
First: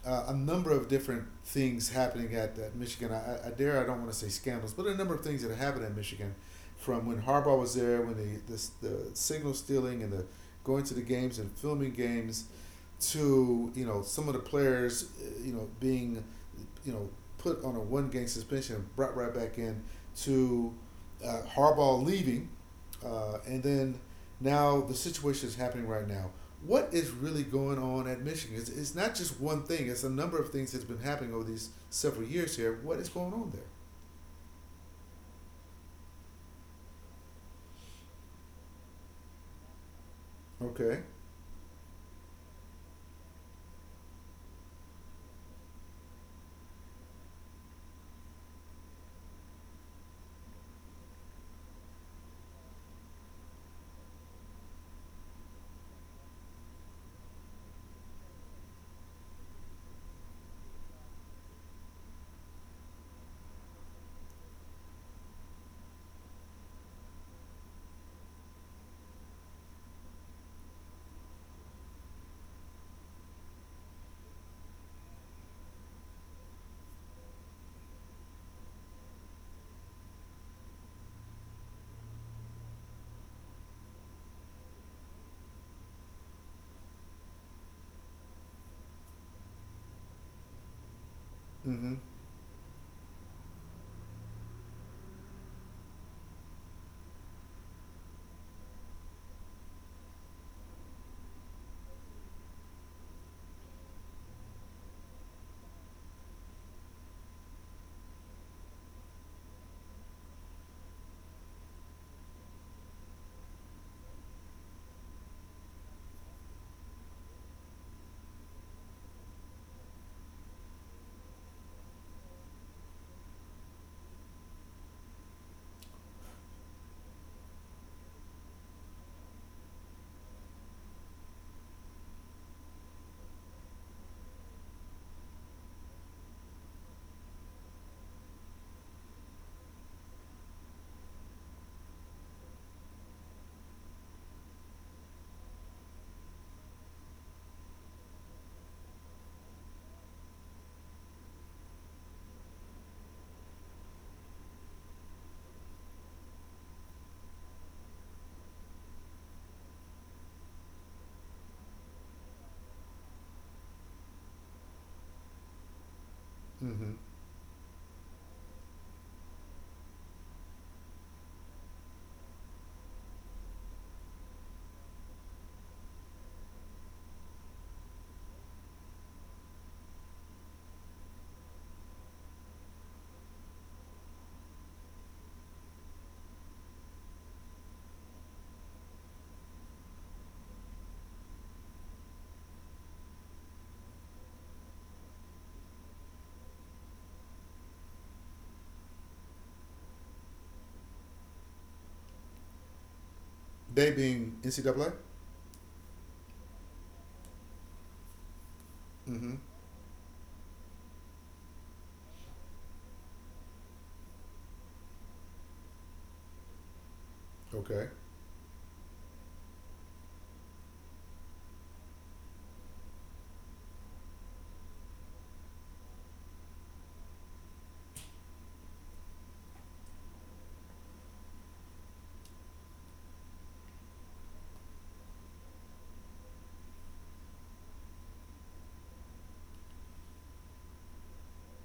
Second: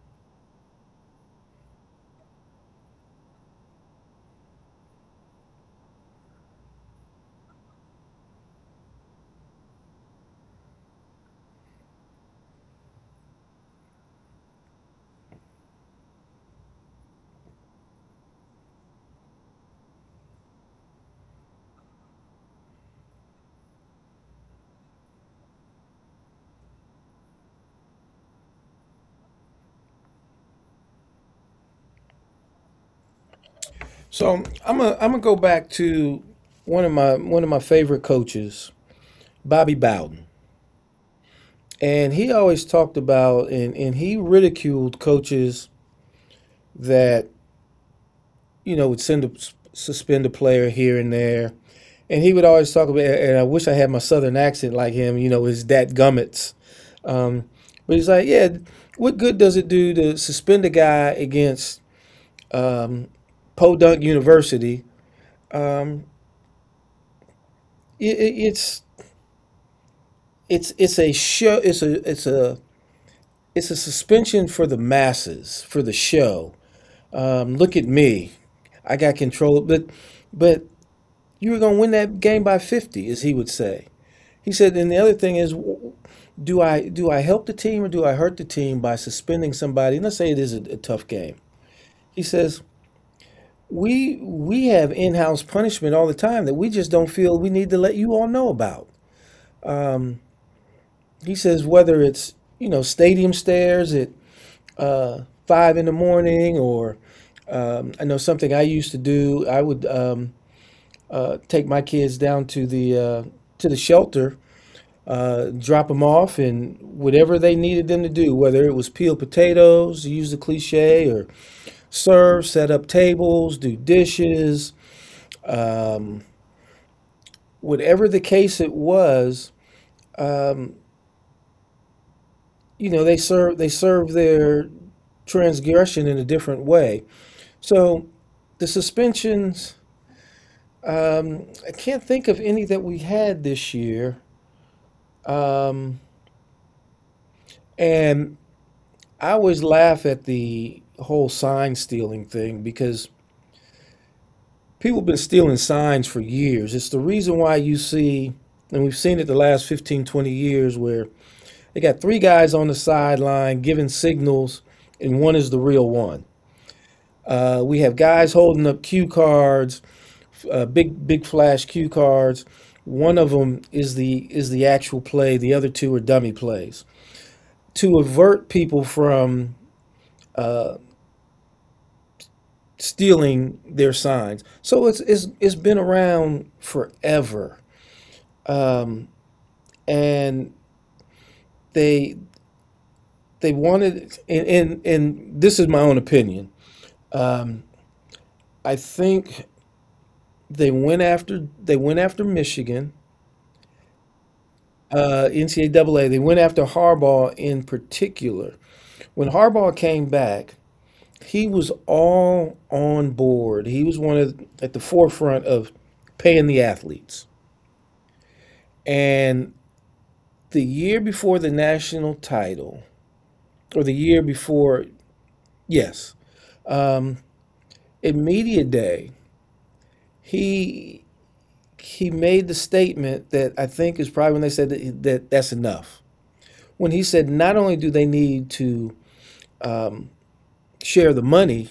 Speaker 1: a number of different things happening at Michigan. I dare I don't want to say scandals, but a number of things that happened at Michigan from when Harbaugh was there, when the signal stealing and the going to the games and filming games to some of the players, being, you know put on a one game suspension, brought right back in to Harbaugh leaving, and then now the situation is happening right now. What is really going on at Michigan? It's not just one thing. It's a number of things that's been happening over these several years here. What is going on there?
Speaker 2: So I'm gonna go back to one of my favorite coaches, Bobby Bowden,
Speaker 1: Okay.
Speaker 2: and he always talked about and he ridiculed coaches that you know would send a, suspend a player here and there, and he would always talk about and I wish I had my southern accent like him, you know, his dat gummits. Um, but he's like, yeah, what good does it do to suspend a guy against um, Podunk University? Um, it, it, it's it's a show. It's a it's a it's a suspension for the masses for the show. Look at me, I got control. But you were gonna win that game by 50, as he would say. He said. And the other thing is, do I help the team or do I hurt the team by suspending somebody? And let's say it is a tough game.
Speaker 1: Mm-hmm.
Speaker 2: He says we have in-house punishment all the time that we just don't feel we need to let you all know about. He says whether it's you know stadium stairs, it 5 in the morning, or I know something I used to do. I would take my kids down to the to the shelter, drop them off, and whatever they needed them to do, whether it was peel potatoes, use the cliche, or serve, set up tables, do dishes, whatever the case it was, you know, they serve their transgression in a different way. So the suspensions, I can't think of any that we had this year. Um, and I always laugh at the whole sign stealing thing because people have been stealing signs for years. It's the reason why you see, and we've seen it the last 15, 20 years, where they got 3 guys on the sideline giving signals, and one is the real one.
Speaker 1: Mm-hmm.
Speaker 2: We have guys holding up cue cards, big flash cue cards. One of them is the actual play. The other two are dummy plays to avert people from stealing their signs. So it's been around forever, um, and they they wanted and this is my own opinion. Um, I think they went after Michigan.
Speaker 1: They being NCAA?
Speaker 2: NCAA, they went after Harbaugh in particular. When
Speaker 1: Mm-hmm.
Speaker 2: Harbaugh came back, he was all on board. He was one of at the forefront of paying the athletes.
Speaker 1: Okay.
Speaker 2: And the year before the national title, or the year before, yes, um, at media day, he he made the statement that I think is probably when they said that, that's enough. When he said not only do they need to share the money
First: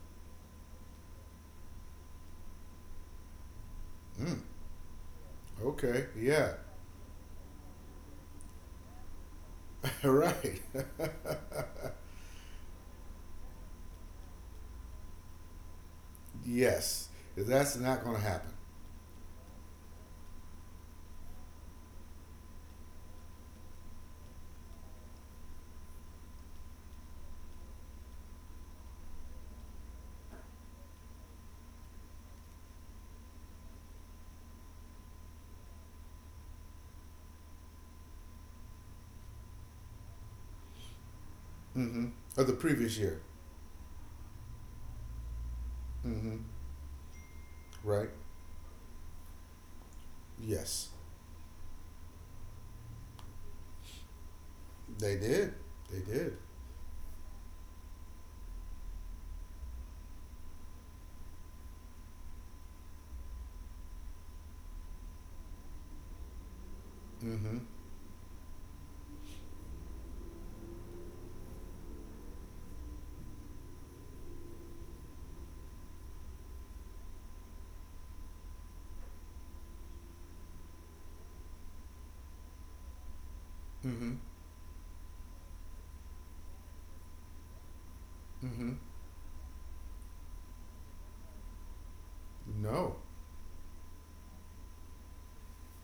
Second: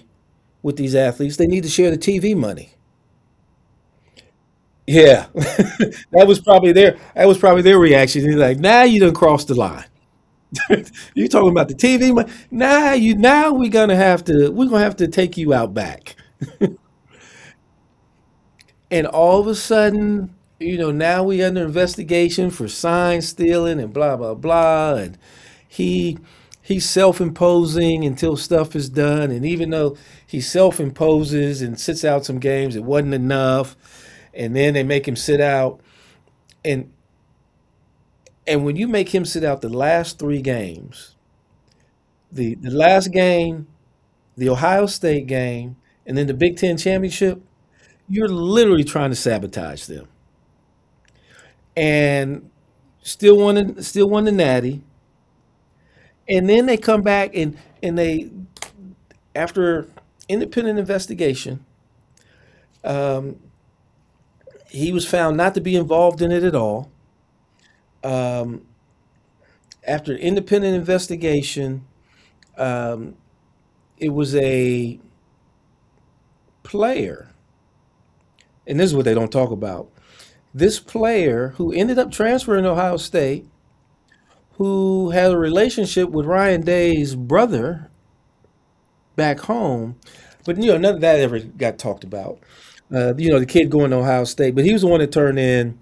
Speaker 2: with these athletes, they need to share the TV money.
Speaker 1: Mm.
Speaker 2: Yeah, *laughs*
Speaker 1: Okay.
Speaker 2: that was
Speaker 1: Yeah.
Speaker 2: probably their that was probably their reaction. He's like, "Now nah, you done crossed the line.
Speaker 1: *laughs*
Speaker 2: *laughs*
Speaker 1: Right.
Speaker 2: You talking about the TV money? Now nah, you now we're gonna have to we're gonna have to take you out back."
Speaker 1: Yes, that's not going to happen.
Speaker 2: And all of a sudden, you know, now we under investigation for sign stealing and blah blah blah, and he he's self-imposing until stuff is done, and even though he self-imposes and sits out some games, it wasn't enough, and then they make him sit out, and and when you make him sit out the last 3 games,
Speaker 1: Mm-hmm. Of the
Speaker 2: the
Speaker 1: previous
Speaker 2: last
Speaker 1: year.
Speaker 2: game, the Ohio State game, and then the
Speaker 1: Mm-hmm.
Speaker 2: Big Ten championship,
Speaker 1: Right?
Speaker 2: you're literally trying to sabotage them.
Speaker 1: Yes,
Speaker 2: And still won still won the natty.
Speaker 1: they did. They did.
Speaker 2: And then they come back and they after independent investigation he was found not to be involved in it at all
Speaker 1: Mm-hmm.
Speaker 2: after independent investigation it was a player, and this is what they don't talk about, this player who ended up transferring to Ohio State,
Speaker 1: Mm-hmm.
Speaker 2: who had a relationship with Ryan Day's brother
Speaker 1: Mm-hmm.
Speaker 2: back home, but you know none of that ever got talked about,
Speaker 1: No.
Speaker 2: you know, the kid going to Ohio State, but he was the one that turned in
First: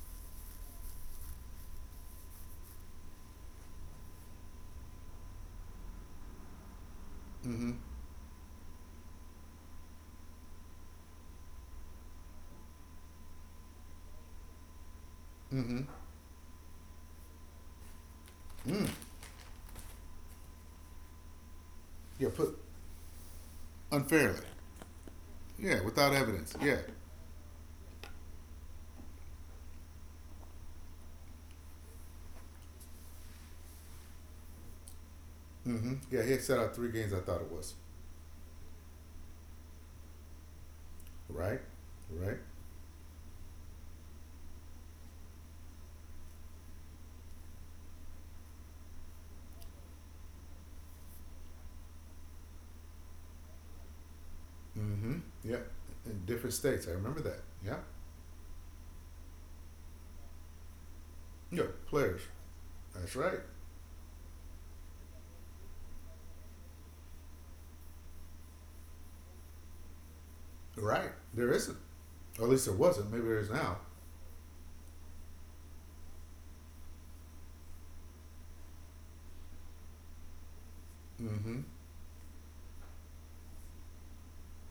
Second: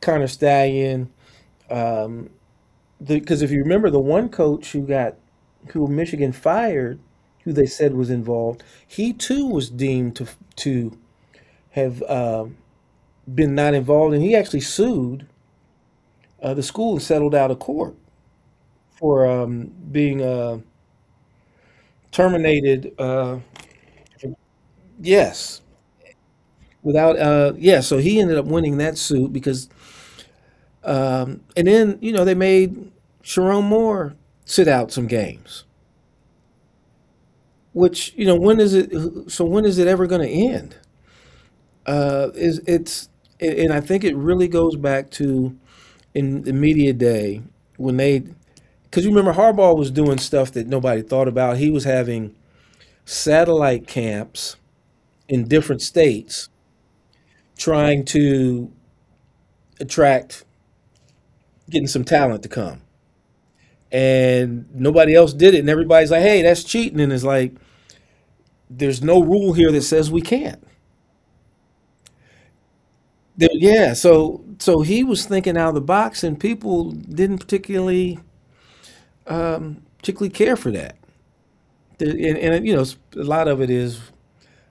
Speaker 2: Connor Stallion. Because if you remember, the one coach who Michigan fired, who they
Speaker 1: Mm-hmm.
Speaker 2: said was involved, he too was deemed to to have been not involved, and he actually sued
Speaker 1: Mm-hmm.
Speaker 2: the school and settled out of court
Speaker 1: Mm.
Speaker 2: for being
Speaker 1: Yeah, put
Speaker 2: terminated.
Speaker 1: unfairly.
Speaker 2: Yes,
Speaker 1: Yeah, without evidence. Yeah.
Speaker 2: without yeah. So he ended up winning that suit because, and then you know they made Sharon Moore sit out some games.
Speaker 1: Mm-hmm. Yeah. He had set out three games. I thought it was
Speaker 2: Which you know when is it? So when is it ever going to end?
Speaker 1: right.
Speaker 2: uh,
Speaker 1: Right.
Speaker 2: is it's I think it really goes back to in the media day, when they, because you remember Harbaugh was doing stuff that nobody thought about. He was having satellite camps
Speaker 1: Mm-hmm.
Speaker 2: in
Speaker 1: Yep.
Speaker 2: different
Speaker 1: In
Speaker 2: states,
Speaker 1: different states. I remember that. Yeah.
Speaker 2: trying to attract
Speaker 1: Yeah.
Speaker 2: getting some
Speaker 1: Players.
Speaker 2: talent to come.
Speaker 1: That's right.
Speaker 2: And nobody else did it. And everybody's like, "Hey, that's cheating." And it's like, there's no rule here that says we can't.
Speaker 1: Right. There isn't. Or at least there wasn't. Maybe there is now.
Speaker 2: Yeah. So he was thinking out of the box, and people didn't particularly care for that.
Speaker 1: Mm-hmm.
Speaker 2: And you know, a lot of it is,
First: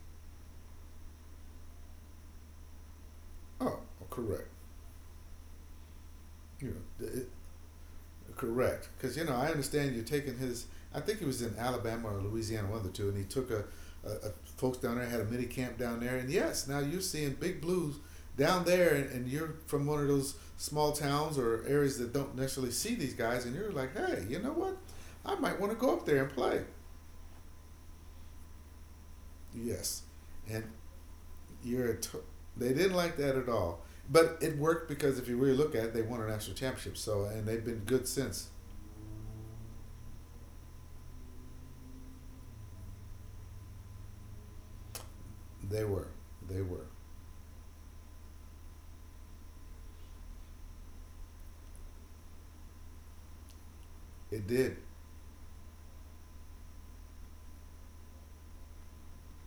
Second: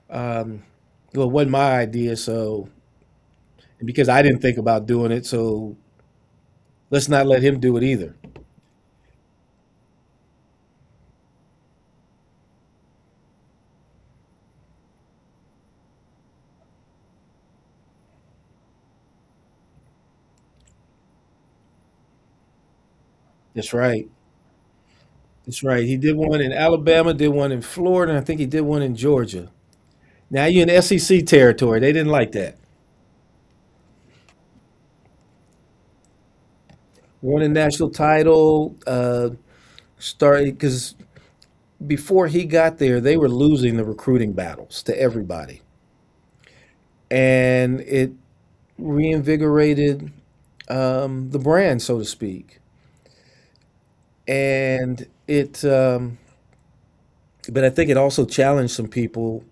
Speaker 2: um, well, it wasn't my idea, so,
Speaker 1: Oh,
Speaker 2: because I didn't
Speaker 1: correct.
Speaker 2: think about doing it, so
Speaker 1: You know,
Speaker 2: let's not let him do it either.
Speaker 1: correct. Because I understand you're taking his. I think he was in Alabama or Louisiana, one of the two, and he took a, folks down there had a mini camp down there. And yes, now you're seeing big blues down there, and you're from one of those small towns or areas that don't necessarily see these guys, and you're
Speaker 2: That's
Speaker 1: like,
Speaker 2: right.
Speaker 1: hey, you know what? I might
Speaker 2: That's
Speaker 1: want to
Speaker 2: right,
Speaker 1: go
Speaker 2: he
Speaker 1: up there
Speaker 2: did
Speaker 1: and
Speaker 2: one in
Speaker 1: play.
Speaker 2: Alabama, did one in Florida, and I think he did one in Georgia.
Speaker 1: Yes,
Speaker 2: Now
Speaker 1: and
Speaker 2: you're in SEC territory,
Speaker 1: you're.
Speaker 2: they
Speaker 1: A
Speaker 2: didn't
Speaker 1: t-
Speaker 2: like that.
Speaker 1: they didn't like that at all. But it worked because if you really look at it, they won a national championship. So
Speaker 2: Won a
Speaker 1: and they've been
Speaker 2: national
Speaker 1: good since.
Speaker 2: title, started because before he got there, they were losing the recruiting battles to everybody,
Speaker 1: They were. They were.
Speaker 2: and it reinvigorated, the brand, so to speak.
Speaker 1: It did.
Speaker 2: And it, but I think it also challenged some people.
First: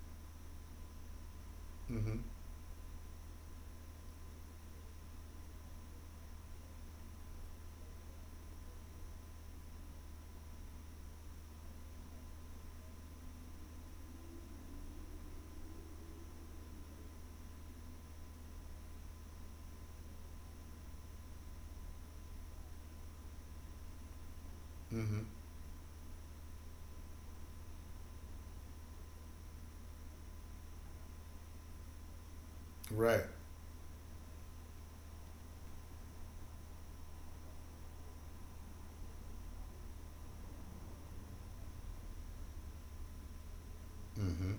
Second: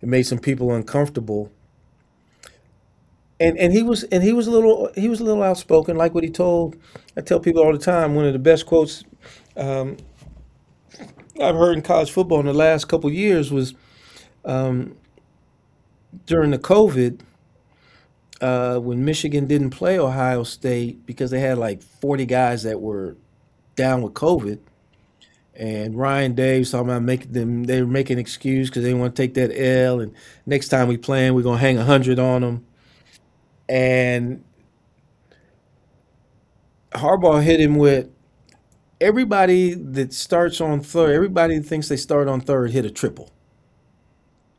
Speaker 2: It made some people uncomfortable.
Speaker 1: Mm-hmm.
Speaker 2: And he was a little, outspoken. Like what he told, I tell people all the time, one of the best quotes I've heard in college football in the last couple of years was during the COVID, when Michigan didn't play Ohio State because they had like 40 guys that were down with COVID.
Speaker 1: Mm-hmm.
Speaker 2: And Ryan Day was talking about, making them, they were making an excuse because they didn't want to take that L. And, "Next time we play 'em, we're going to hang 100 on them."
Speaker 1: Right.
Speaker 2: And Harbaugh hit him with, "Everybody that starts on third, everybody that thinks they start on third hit a triple,"
Speaker 1: Mm-hmm.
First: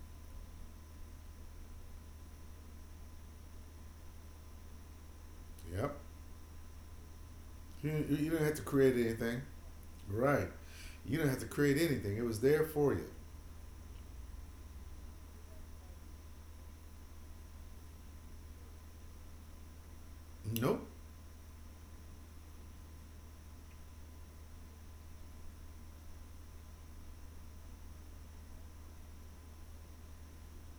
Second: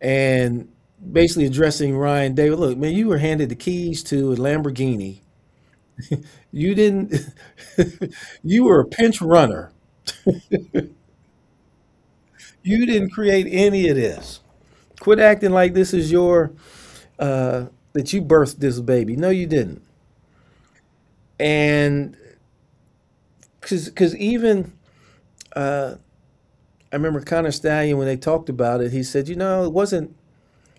Speaker 2: and basically addressing Ryan David: "Look, man, you were handed the keys to a Lamborghini.
Speaker 1: Yep.
Speaker 2: You didn't."
Speaker 1: You
Speaker 2: *laughs*
Speaker 1: didn't have to
Speaker 2: "You were a
Speaker 1: create
Speaker 2: pinch
Speaker 1: anything.
Speaker 2: runner.
Speaker 1: Right. You didn't have to create anything. It was there
Speaker 2: You
Speaker 1: for you.
Speaker 2: didn't create any of this. Quit acting like this is your, uh, that you birthed this baby. No, you didn't."
Speaker 1: Nope.
Speaker 2: And because, even, I remember Connor Stallion, when they talked about it, he said, you know,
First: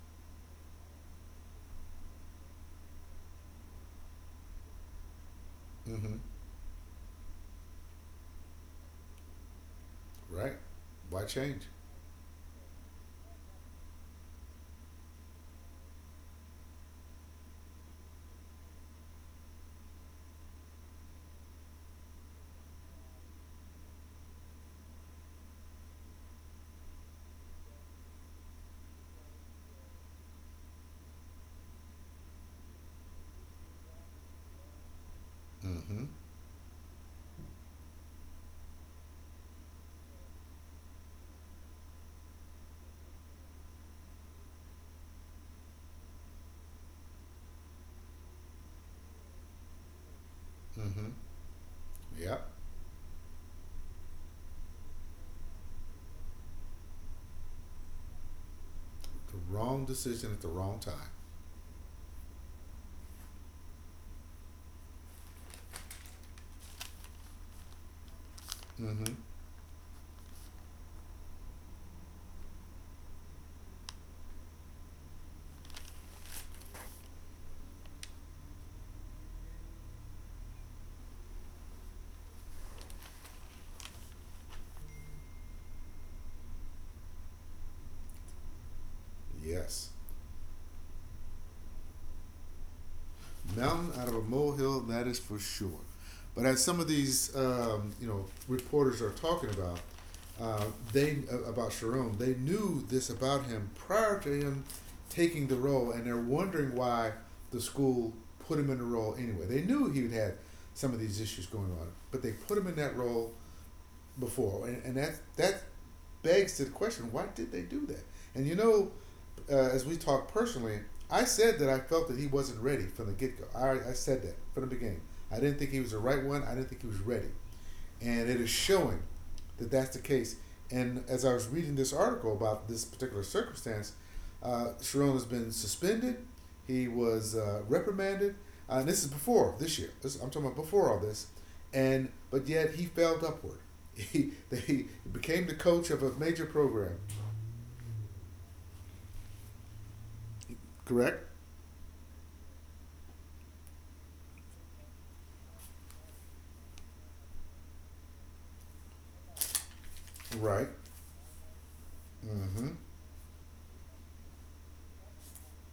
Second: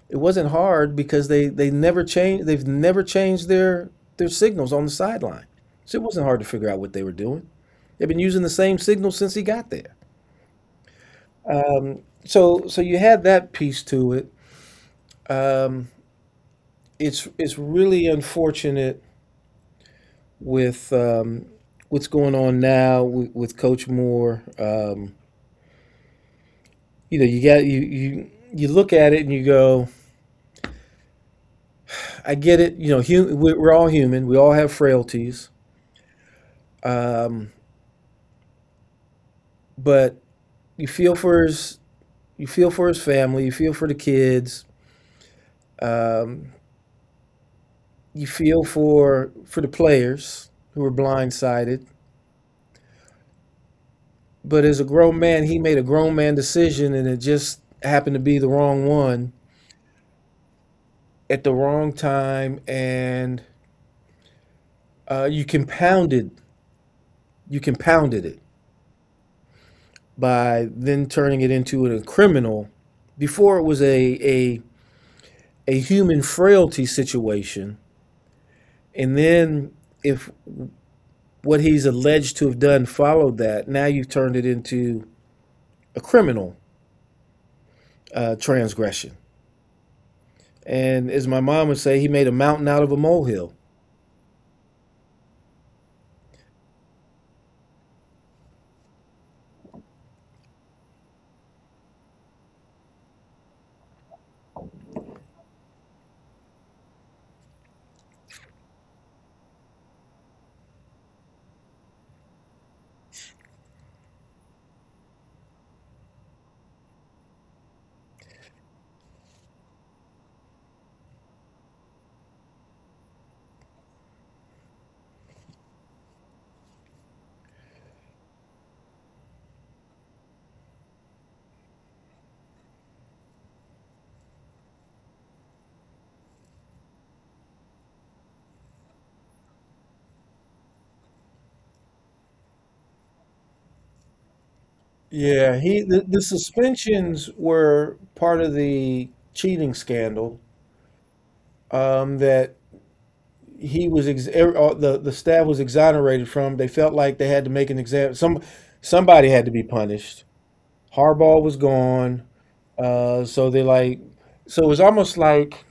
Speaker 2: it wasn't hard because they've never changed their signals on the sideline. So it
Speaker 1: Mm-hmm.
Speaker 2: wasn't hard to figure out what they were doing. They've been using the same signal since he got there.
Speaker 1: Right. Why change?
Speaker 2: So you had that piece to it. It's really unfortunate with, what's going on now with Coach Moore. You know, you got, you look at it and you go, I get it. You know, we're all human. We all have frailties.
Speaker 1: Mm-hmm.
Speaker 2: Um, but you feel for his, you feel for his family. You feel for the kids. Um, you feel for the players who were
Speaker 1: Mm-hmm.
Speaker 2: blindsided.
Speaker 1: Yep.
Speaker 2: But as a grown man, he made a grown man decision, and it just happened to be the wrong one
Speaker 1: The wrong decision at the wrong time.
Speaker 2: at the wrong time. And you compounded, you compounded it
Speaker 1: Mm-hmm.
Speaker 2: by then turning it into a criminal. Before, it was a human frailty situation, and then, if what he's alleged to have done followed that, now you've turned it into a criminal, transgression.
Speaker 1: Yes.
Speaker 2: And as my mom would say, he made a mountain out of a molehill.
Speaker 1: Mountain out of a molehill, that is for sure. But as some of these, reporters are talking about, uh, they about Sharon, they knew this about him prior to him taking the role, and they're wondering why the school put him in the role anyway. They knew he had some of these issues going on, but they put him in that role before, and, and that begs to the question: why did they do that? And as we talk personally, I said that I felt that he wasn't ready from the get go. I said that from the beginning. I didn't think he was the right one. I didn't think he was ready. And it is showing that that's the case. And as I was reading this article about this particular circumstance, Sharon has been suspended. He was reprimanded. And this is before this year. This, I'm talking about before all this. And but yet he failed upward. *laughs* He they became the
Speaker 2: Yeah, he,
Speaker 1: coach of a
Speaker 2: the
Speaker 1: major program.
Speaker 2: suspensions were part of the cheating scandal,
Speaker 1: Correct.
Speaker 2: that he was the staff was exonerated from. They felt like they had to make an example. Somebody had to be punished.
Speaker 1: Right.
Speaker 2: Harbaugh was gone,
Speaker 1: Mm-hmm.
Speaker 2: so they like, so it was almost like,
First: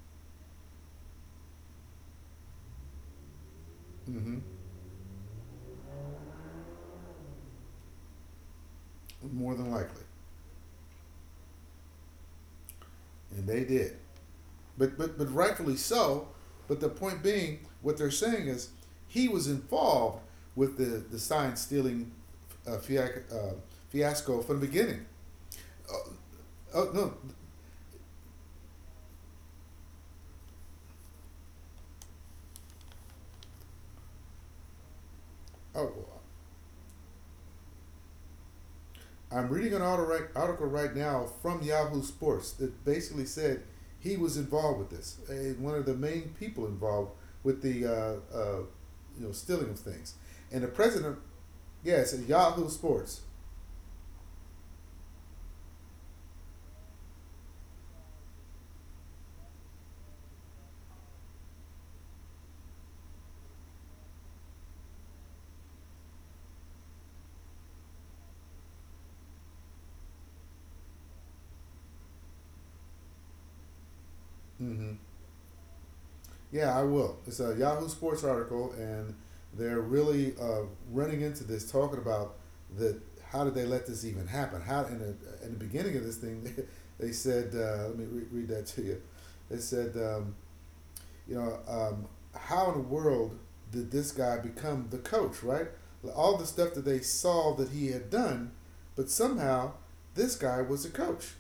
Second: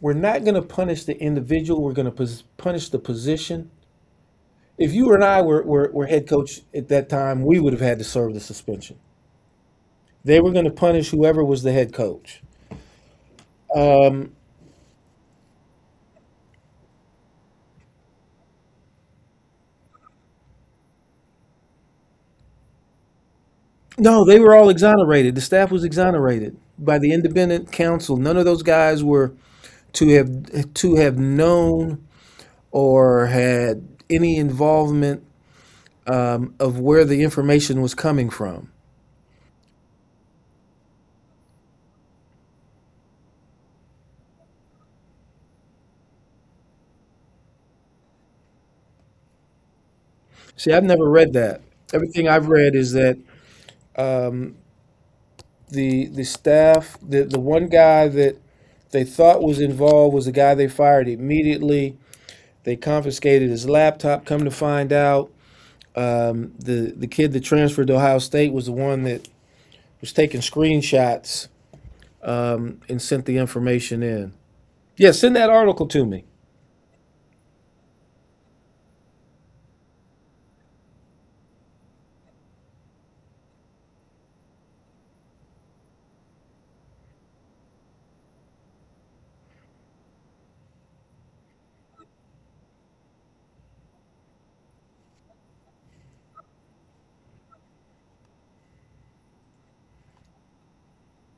Speaker 2: we're not going to punish the individual, we're going to punish the position.
Speaker 1: Mm-hmm.
Speaker 2: If you and I were, were head coach at that time, we would have had to serve the suspension.
Speaker 1: More than likely,
Speaker 2: They were going to punish whoever was the head coach.
Speaker 1: and they did. But rightfully so. But the point being, what they're saying is he was involved with the sign stealing, uh, fiac- uh,
Speaker 2: No, they
Speaker 1: fiasco
Speaker 2: were
Speaker 1: from the
Speaker 2: all
Speaker 1: beginning.
Speaker 2: exonerated. The staff was
Speaker 1: Oh,
Speaker 2: exonerated
Speaker 1: oh
Speaker 2: by the
Speaker 1: no,
Speaker 2: independent counsel. None of those guys were to have known or had any involvement,
Speaker 1: oh,
Speaker 2: of where the information was coming from.
Speaker 1: I'm reading an article right now from Yahoo Sports that basically said he was involved with this. One of the main people involved with the stealing of things. And the
Speaker 2: See, I've never
Speaker 1: president,
Speaker 2: read that.
Speaker 1: yes, at
Speaker 2: Everything I've
Speaker 1: Yahoo
Speaker 2: read is that,
Speaker 1: Sports.
Speaker 2: um, the staff, the one guy that they thought was involved was the guy they fired immediately. They confiscated his laptop. Come to find out, the kid that transferred to Ohio State was the one that was taking screenshots, and sent the information in.
Speaker 1: Mm-hmm.
Speaker 2: Yeah, send that article to me.
Speaker 1: Yeah, I will. It's a Yahoo Sports article, and they're really running into this, talking about the how did they let this even happen? How in the beginning of this thing, *laughs* they said, let me read that to you. They said, you know, um, how in the world did this guy become the coach? Right? All the stuff that they saw that he had done, but somehow this guy was a coach.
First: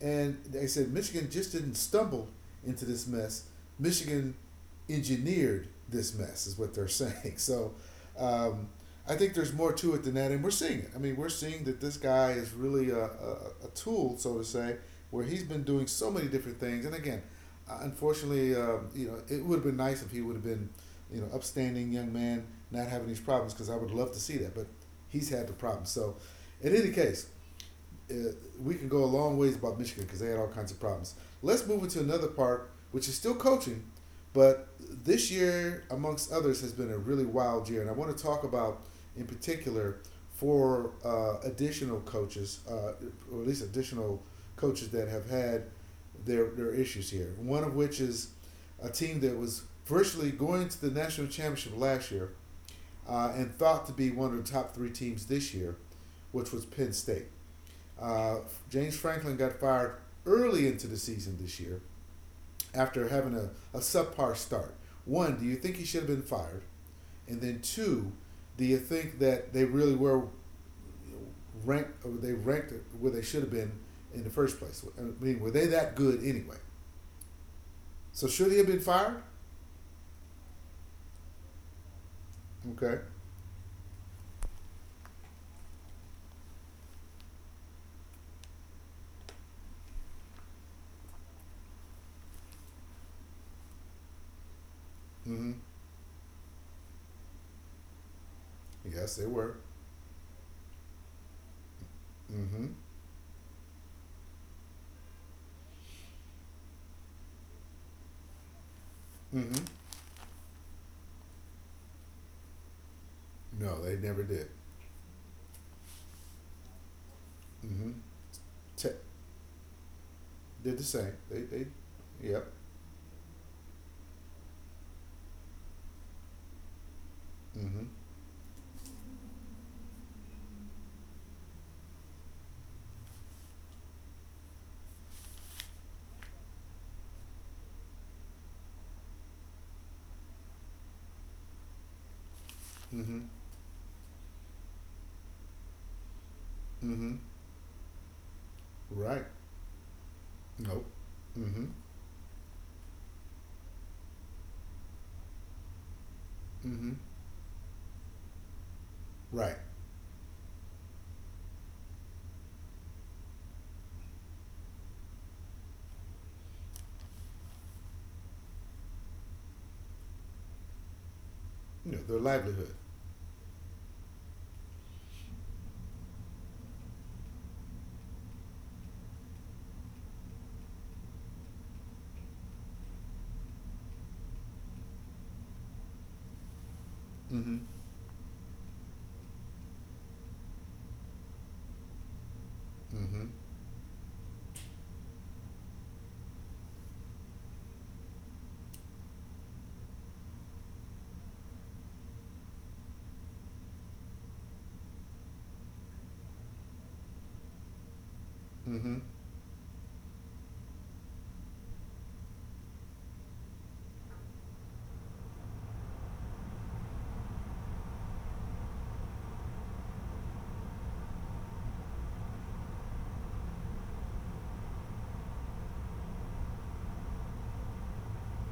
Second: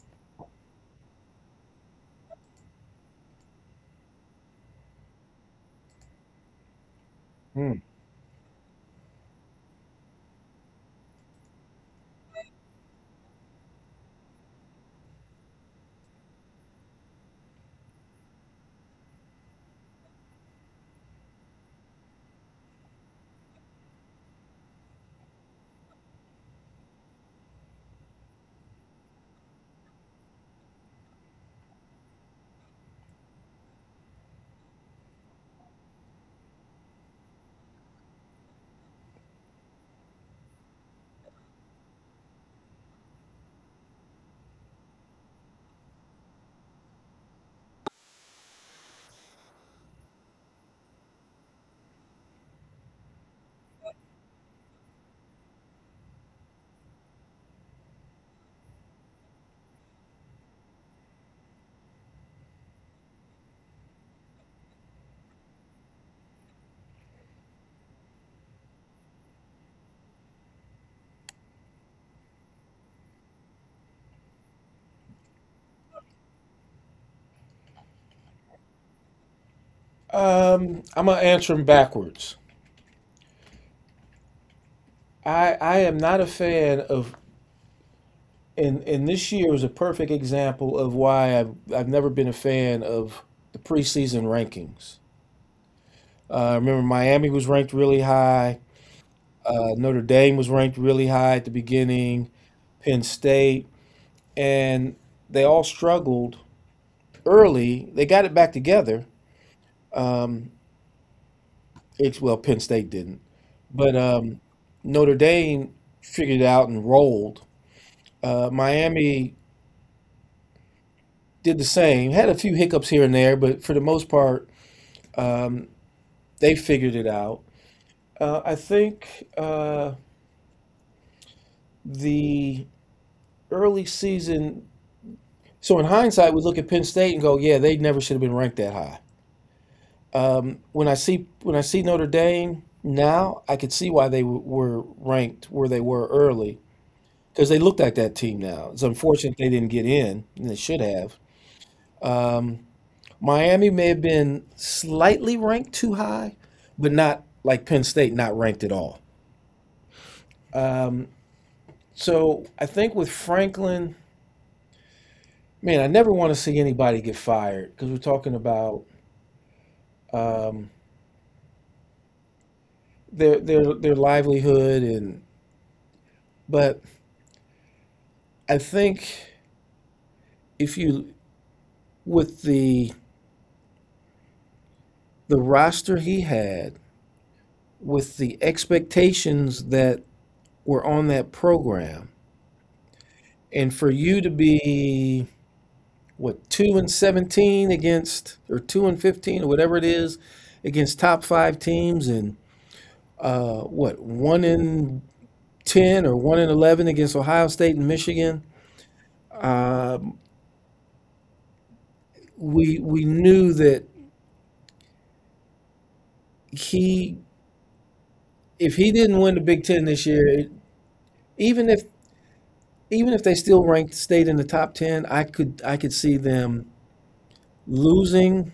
Speaker 1: And they said Michigan just didn't stumble into this mess. Michigan engineered this mess, is what they're *laughs* saying. So
Speaker 2: Hmm.
Speaker 1: um, I think there's more to it than that, and we're seeing it. I mean, we're seeing that this guy is really a tool, so to say, where he's been doing so many different things. And again, unfortunately, it would have been nice if he would have been, upstanding young man, not having these problems, because I would love to see that. But he's had the problem. So, in any case, uh, we could go a long ways about Michigan because they had all kinds of problems. Let's move into another part, which is still coaching, but this year, amongst others, has been a really wild year, and I want to talk about in particular four additional coaches, or at least additional coaches that have had their issues here. One of which is a team that was virtually going to the national championship last year and thought to be one of the top three teams this year, which was Penn State. Uh, James Franklin got fired early into the season this year after having a subpar start. One, do you think he should have been fired? And then two, do you think that they really were ranked, or they ranked where they should have been in the first place? I mean, were they that good anyway? So should he have been fired?
Speaker 2: I'm gonna answer them backwards.
Speaker 1: Okay.
Speaker 2: I am not a fan of, and this year was a perfect example of why I've never been a fan of the preseason rankings.
Speaker 1: Mm-hmm.
Speaker 2: I remember Miami was ranked really high.
Speaker 1: Yes, they were.
Speaker 2: Notre Dame was ranked really high at the beginning.
Speaker 1: Mm-hmm.
Speaker 2: Penn State, and they all struggled early. They got it back together.
Speaker 1: Mm-hmm.
Speaker 2: Um, it's, well, Penn State didn't,
Speaker 1: No,
Speaker 2: but
Speaker 1: they never did.
Speaker 2: Notre Dame figured it out and rolled.
Speaker 1: Mm-hmm. Te-
Speaker 2: Miami
Speaker 1: did the same.
Speaker 2: did the same. Had a
Speaker 1: Yep.
Speaker 2: few hiccups here and there, but for the most part, they figured it out.
Speaker 1: Mm-hmm.
Speaker 2: I think, the early season. So in hindsight, we look at Penn State and go, "Yeah, they never should have been ranked that high." When I see Notre Dame
Speaker 1: Mm-hmm.
Speaker 2: now, I could see why they were ranked where they were early,
Speaker 1: Mm-hmm.
Speaker 2: because they looked like that team now. It's
Speaker 1: Right.
Speaker 2: unfortunate they didn't get in, and they should
Speaker 1: Nope.
Speaker 2: have.
Speaker 1: Mm-hmm.
Speaker 2: Miami may have been slightly ranked too high, but
Speaker 1: Mm-hmm.
Speaker 2: not like Penn State, not ranked at all.
Speaker 1: Right.
Speaker 2: So I think with Franklin, man, I never want to see anybody get fired, because we're talking about, um,
Speaker 1: You know, their livelihood.
Speaker 2: their, their livelihood. And but I think, if you, with the roster he had,
Speaker 1: Mm-hmm.
Speaker 2: with the expectations that were on that program,
Speaker 1: Mm-hmm.
Speaker 2: and for you to be what, 2 and 17 against, or 2 and 15, or whatever it is, against top 5 teams, and what, 1 in 10 or 1 in 11 against Ohio State and Michigan.
Speaker 1: Mm-hmm.
Speaker 2: Um, we knew that he, if he didn't win the Big Ten this year, even if, even if they still ranked, stayed in the top ten, I could see them losing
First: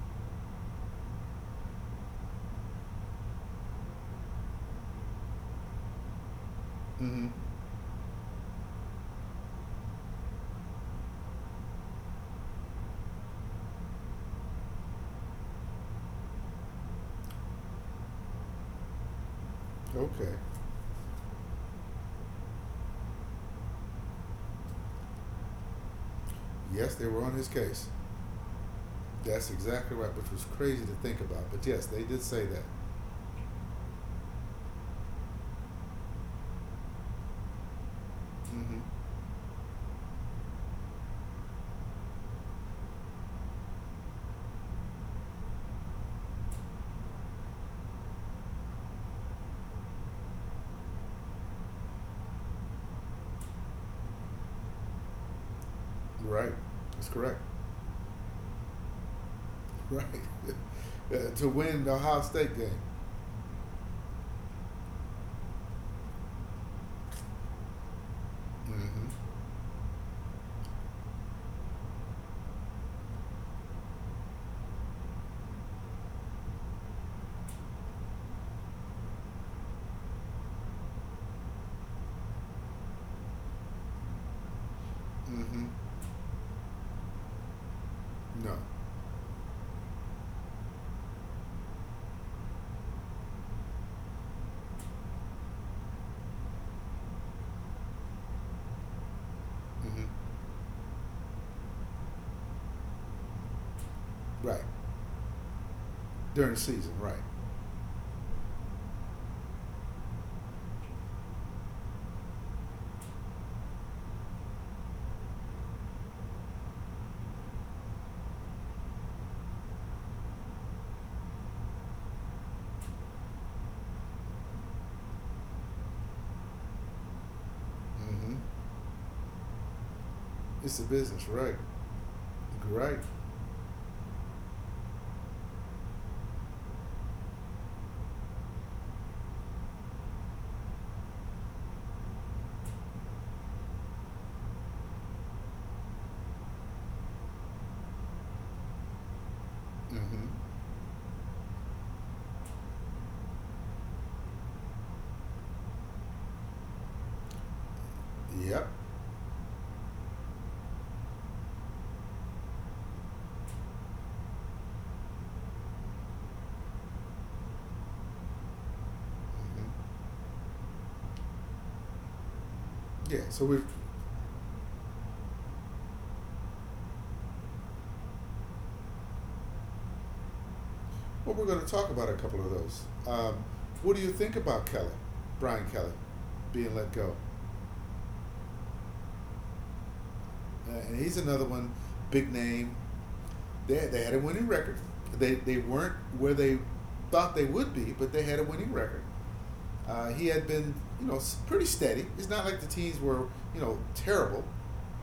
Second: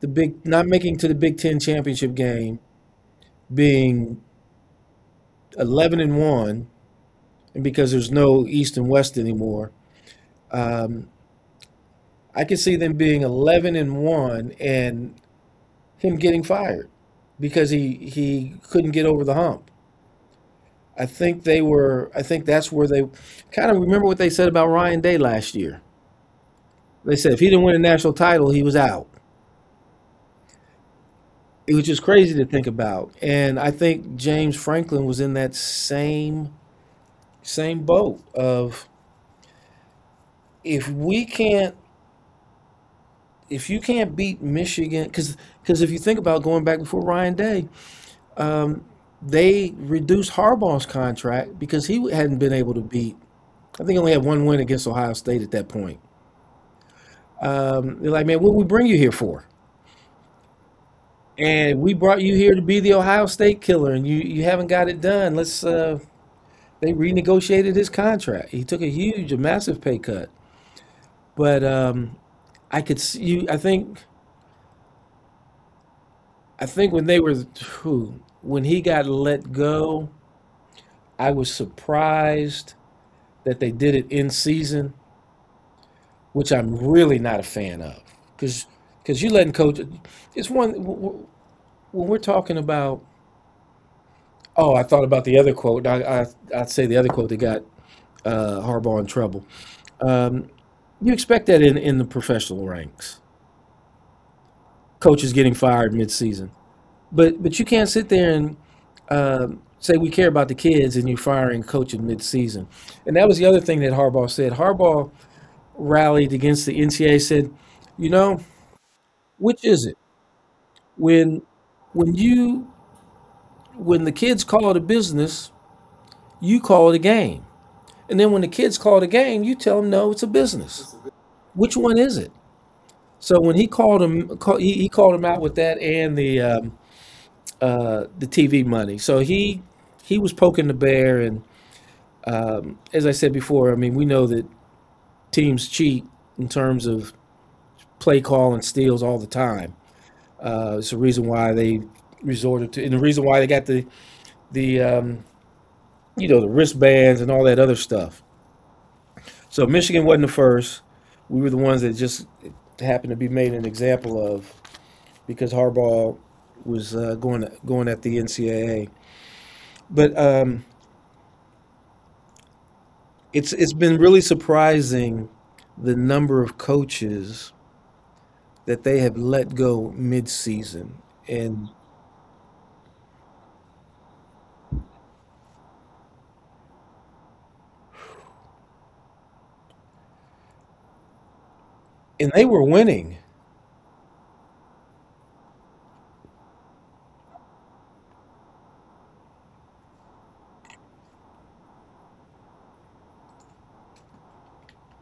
Speaker 2: the big, not making to the Big Ten championship game, being 11 and one,
Speaker 1: Mm-hmm.
Speaker 2: and because there's no East and West anymore, um, I could see them being 11 and one and him getting fired because he couldn't get over the hump.
Speaker 1: Okay.
Speaker 2: I think they were. I think that's where they kind of, remember what they said about Ryan Day last year.
Speaker 1: Yes, they
Speaker 2: They
Speaker 1: were
Speaker 2: said
Speaker 1: on
Speaker 2: if he
Speaker 1: his
Speaker 2: didn't win a
Speaker 1: case.
Speaker 2: national title, he was out.
Speaker 1: That's exactly right, which was crazy to think about. But
Speaker 2: It was
Speaker 1: yes,
Speaker 2: just
Speaker 1: they did
Speaker 2: crazy to
Speaker 1: say that.
Speaker 2: think about. And I think James Franklin was in that same, same boat
Speaker 1: Mm-hmm.
Speaker 2: of, if we can't, if you can't beat Michigan, because if you think about, going back before Ryan Day, they reduced Harbaugh's contract because he hadn't been able to beat. I think he only had one win against Ohio State at that point.
Speaker 1: Right. That's correct.
Speaker 2: They're like, man, what did we bring you here for?
Speaker 1: Right. *laughs* To
Speaker 2: And,
Speaker 1: win the
Speaker 2: "We
Speaker 1: Ohio
Speaker 2: brought you here
Speaker 1: State
Speaker 2: to
Speaker 1: game.
Speaker 2: be the Ohio State killer, and you haven't got it done. Let's," they renegotiated his contract. He took a
Speaker 1: Mm-hmm.
Speaker 2: huge, a massive pay cut. But I could see you. I think when they were, whew, when he got let go, I was surprised that they did it in season,
Speaker 1: Mm-hmm.
Speaker 2: which I'm really not a fan of.
Speaker 1: No.
Speaker 2: Because because you letting coach, it's one, when we're talking about. Oh, I thought about the other quote. I'd say the other quote that got, Harbaugh in trouble.
Speaker 1: Mm-hmm.
Speaker 2: You expect that in the professional ranks,
Speaker 1: Right.
Speaker 2: coaches getting fired mid-season.
Speaker 1: During the season, right.
Speaker 2: But you can't sit there and, say we care about the kids, and you're firing coach in mid-season. And that was the other thing that Harbaugh said. Harbaugh rallied against the NCAA. Said, you know, which is it? when when you, when the kids call it a business, you call it a game. And then
Speaker 1: Mm-hmm.
Speaker 2: when the kids call it a game, you tell them no, it's a
Speaker 1: It's a
Speaker 2: business.
Speaker 1: business, right.
Speaker 2: Which one is it?
Speaker 1: Right.
Speaker 2: So when he called him out with that, and the TV money. So he was poking the bear, and as I said before, I mean, we know that teams cheat, in terms of play call and steals, all the time.
Speaker 1: Mm-hmm.
Speaker 2: It's the reason why they resorted to, and the reason why they got the, the um, you know, the wristbands and all that other stuff.
Speaker 1: Yep.
Speaker 2: So Michigan wasn't the first. We were the ones that just happened to be made an example of because Harbaugh was, going at the NCAA.
Speaker 1: Mm-hmm.
Speaker 2: But
Speaker 1: Yeah, so
Speaker 2: It's it's been really surprising the number of coaches that they have let go mid-season,
Speaker 1: well, we're going to
Speaker 2: and
Speaker 1: talk about a couple of those. Um, what do you think about Kelly, Brian Kelly, being let go? And he's another one,
Speaker 2: and
Speaker 1: big
Speaker 2: they were
Speaker 1: name.
Speaker 2: winning.
Speaker 1: They had a winning record. They weren't where they thought they would be, but they had a winning record. He had been, you know, pretty steady. It's not like the teams were, you know, terrible,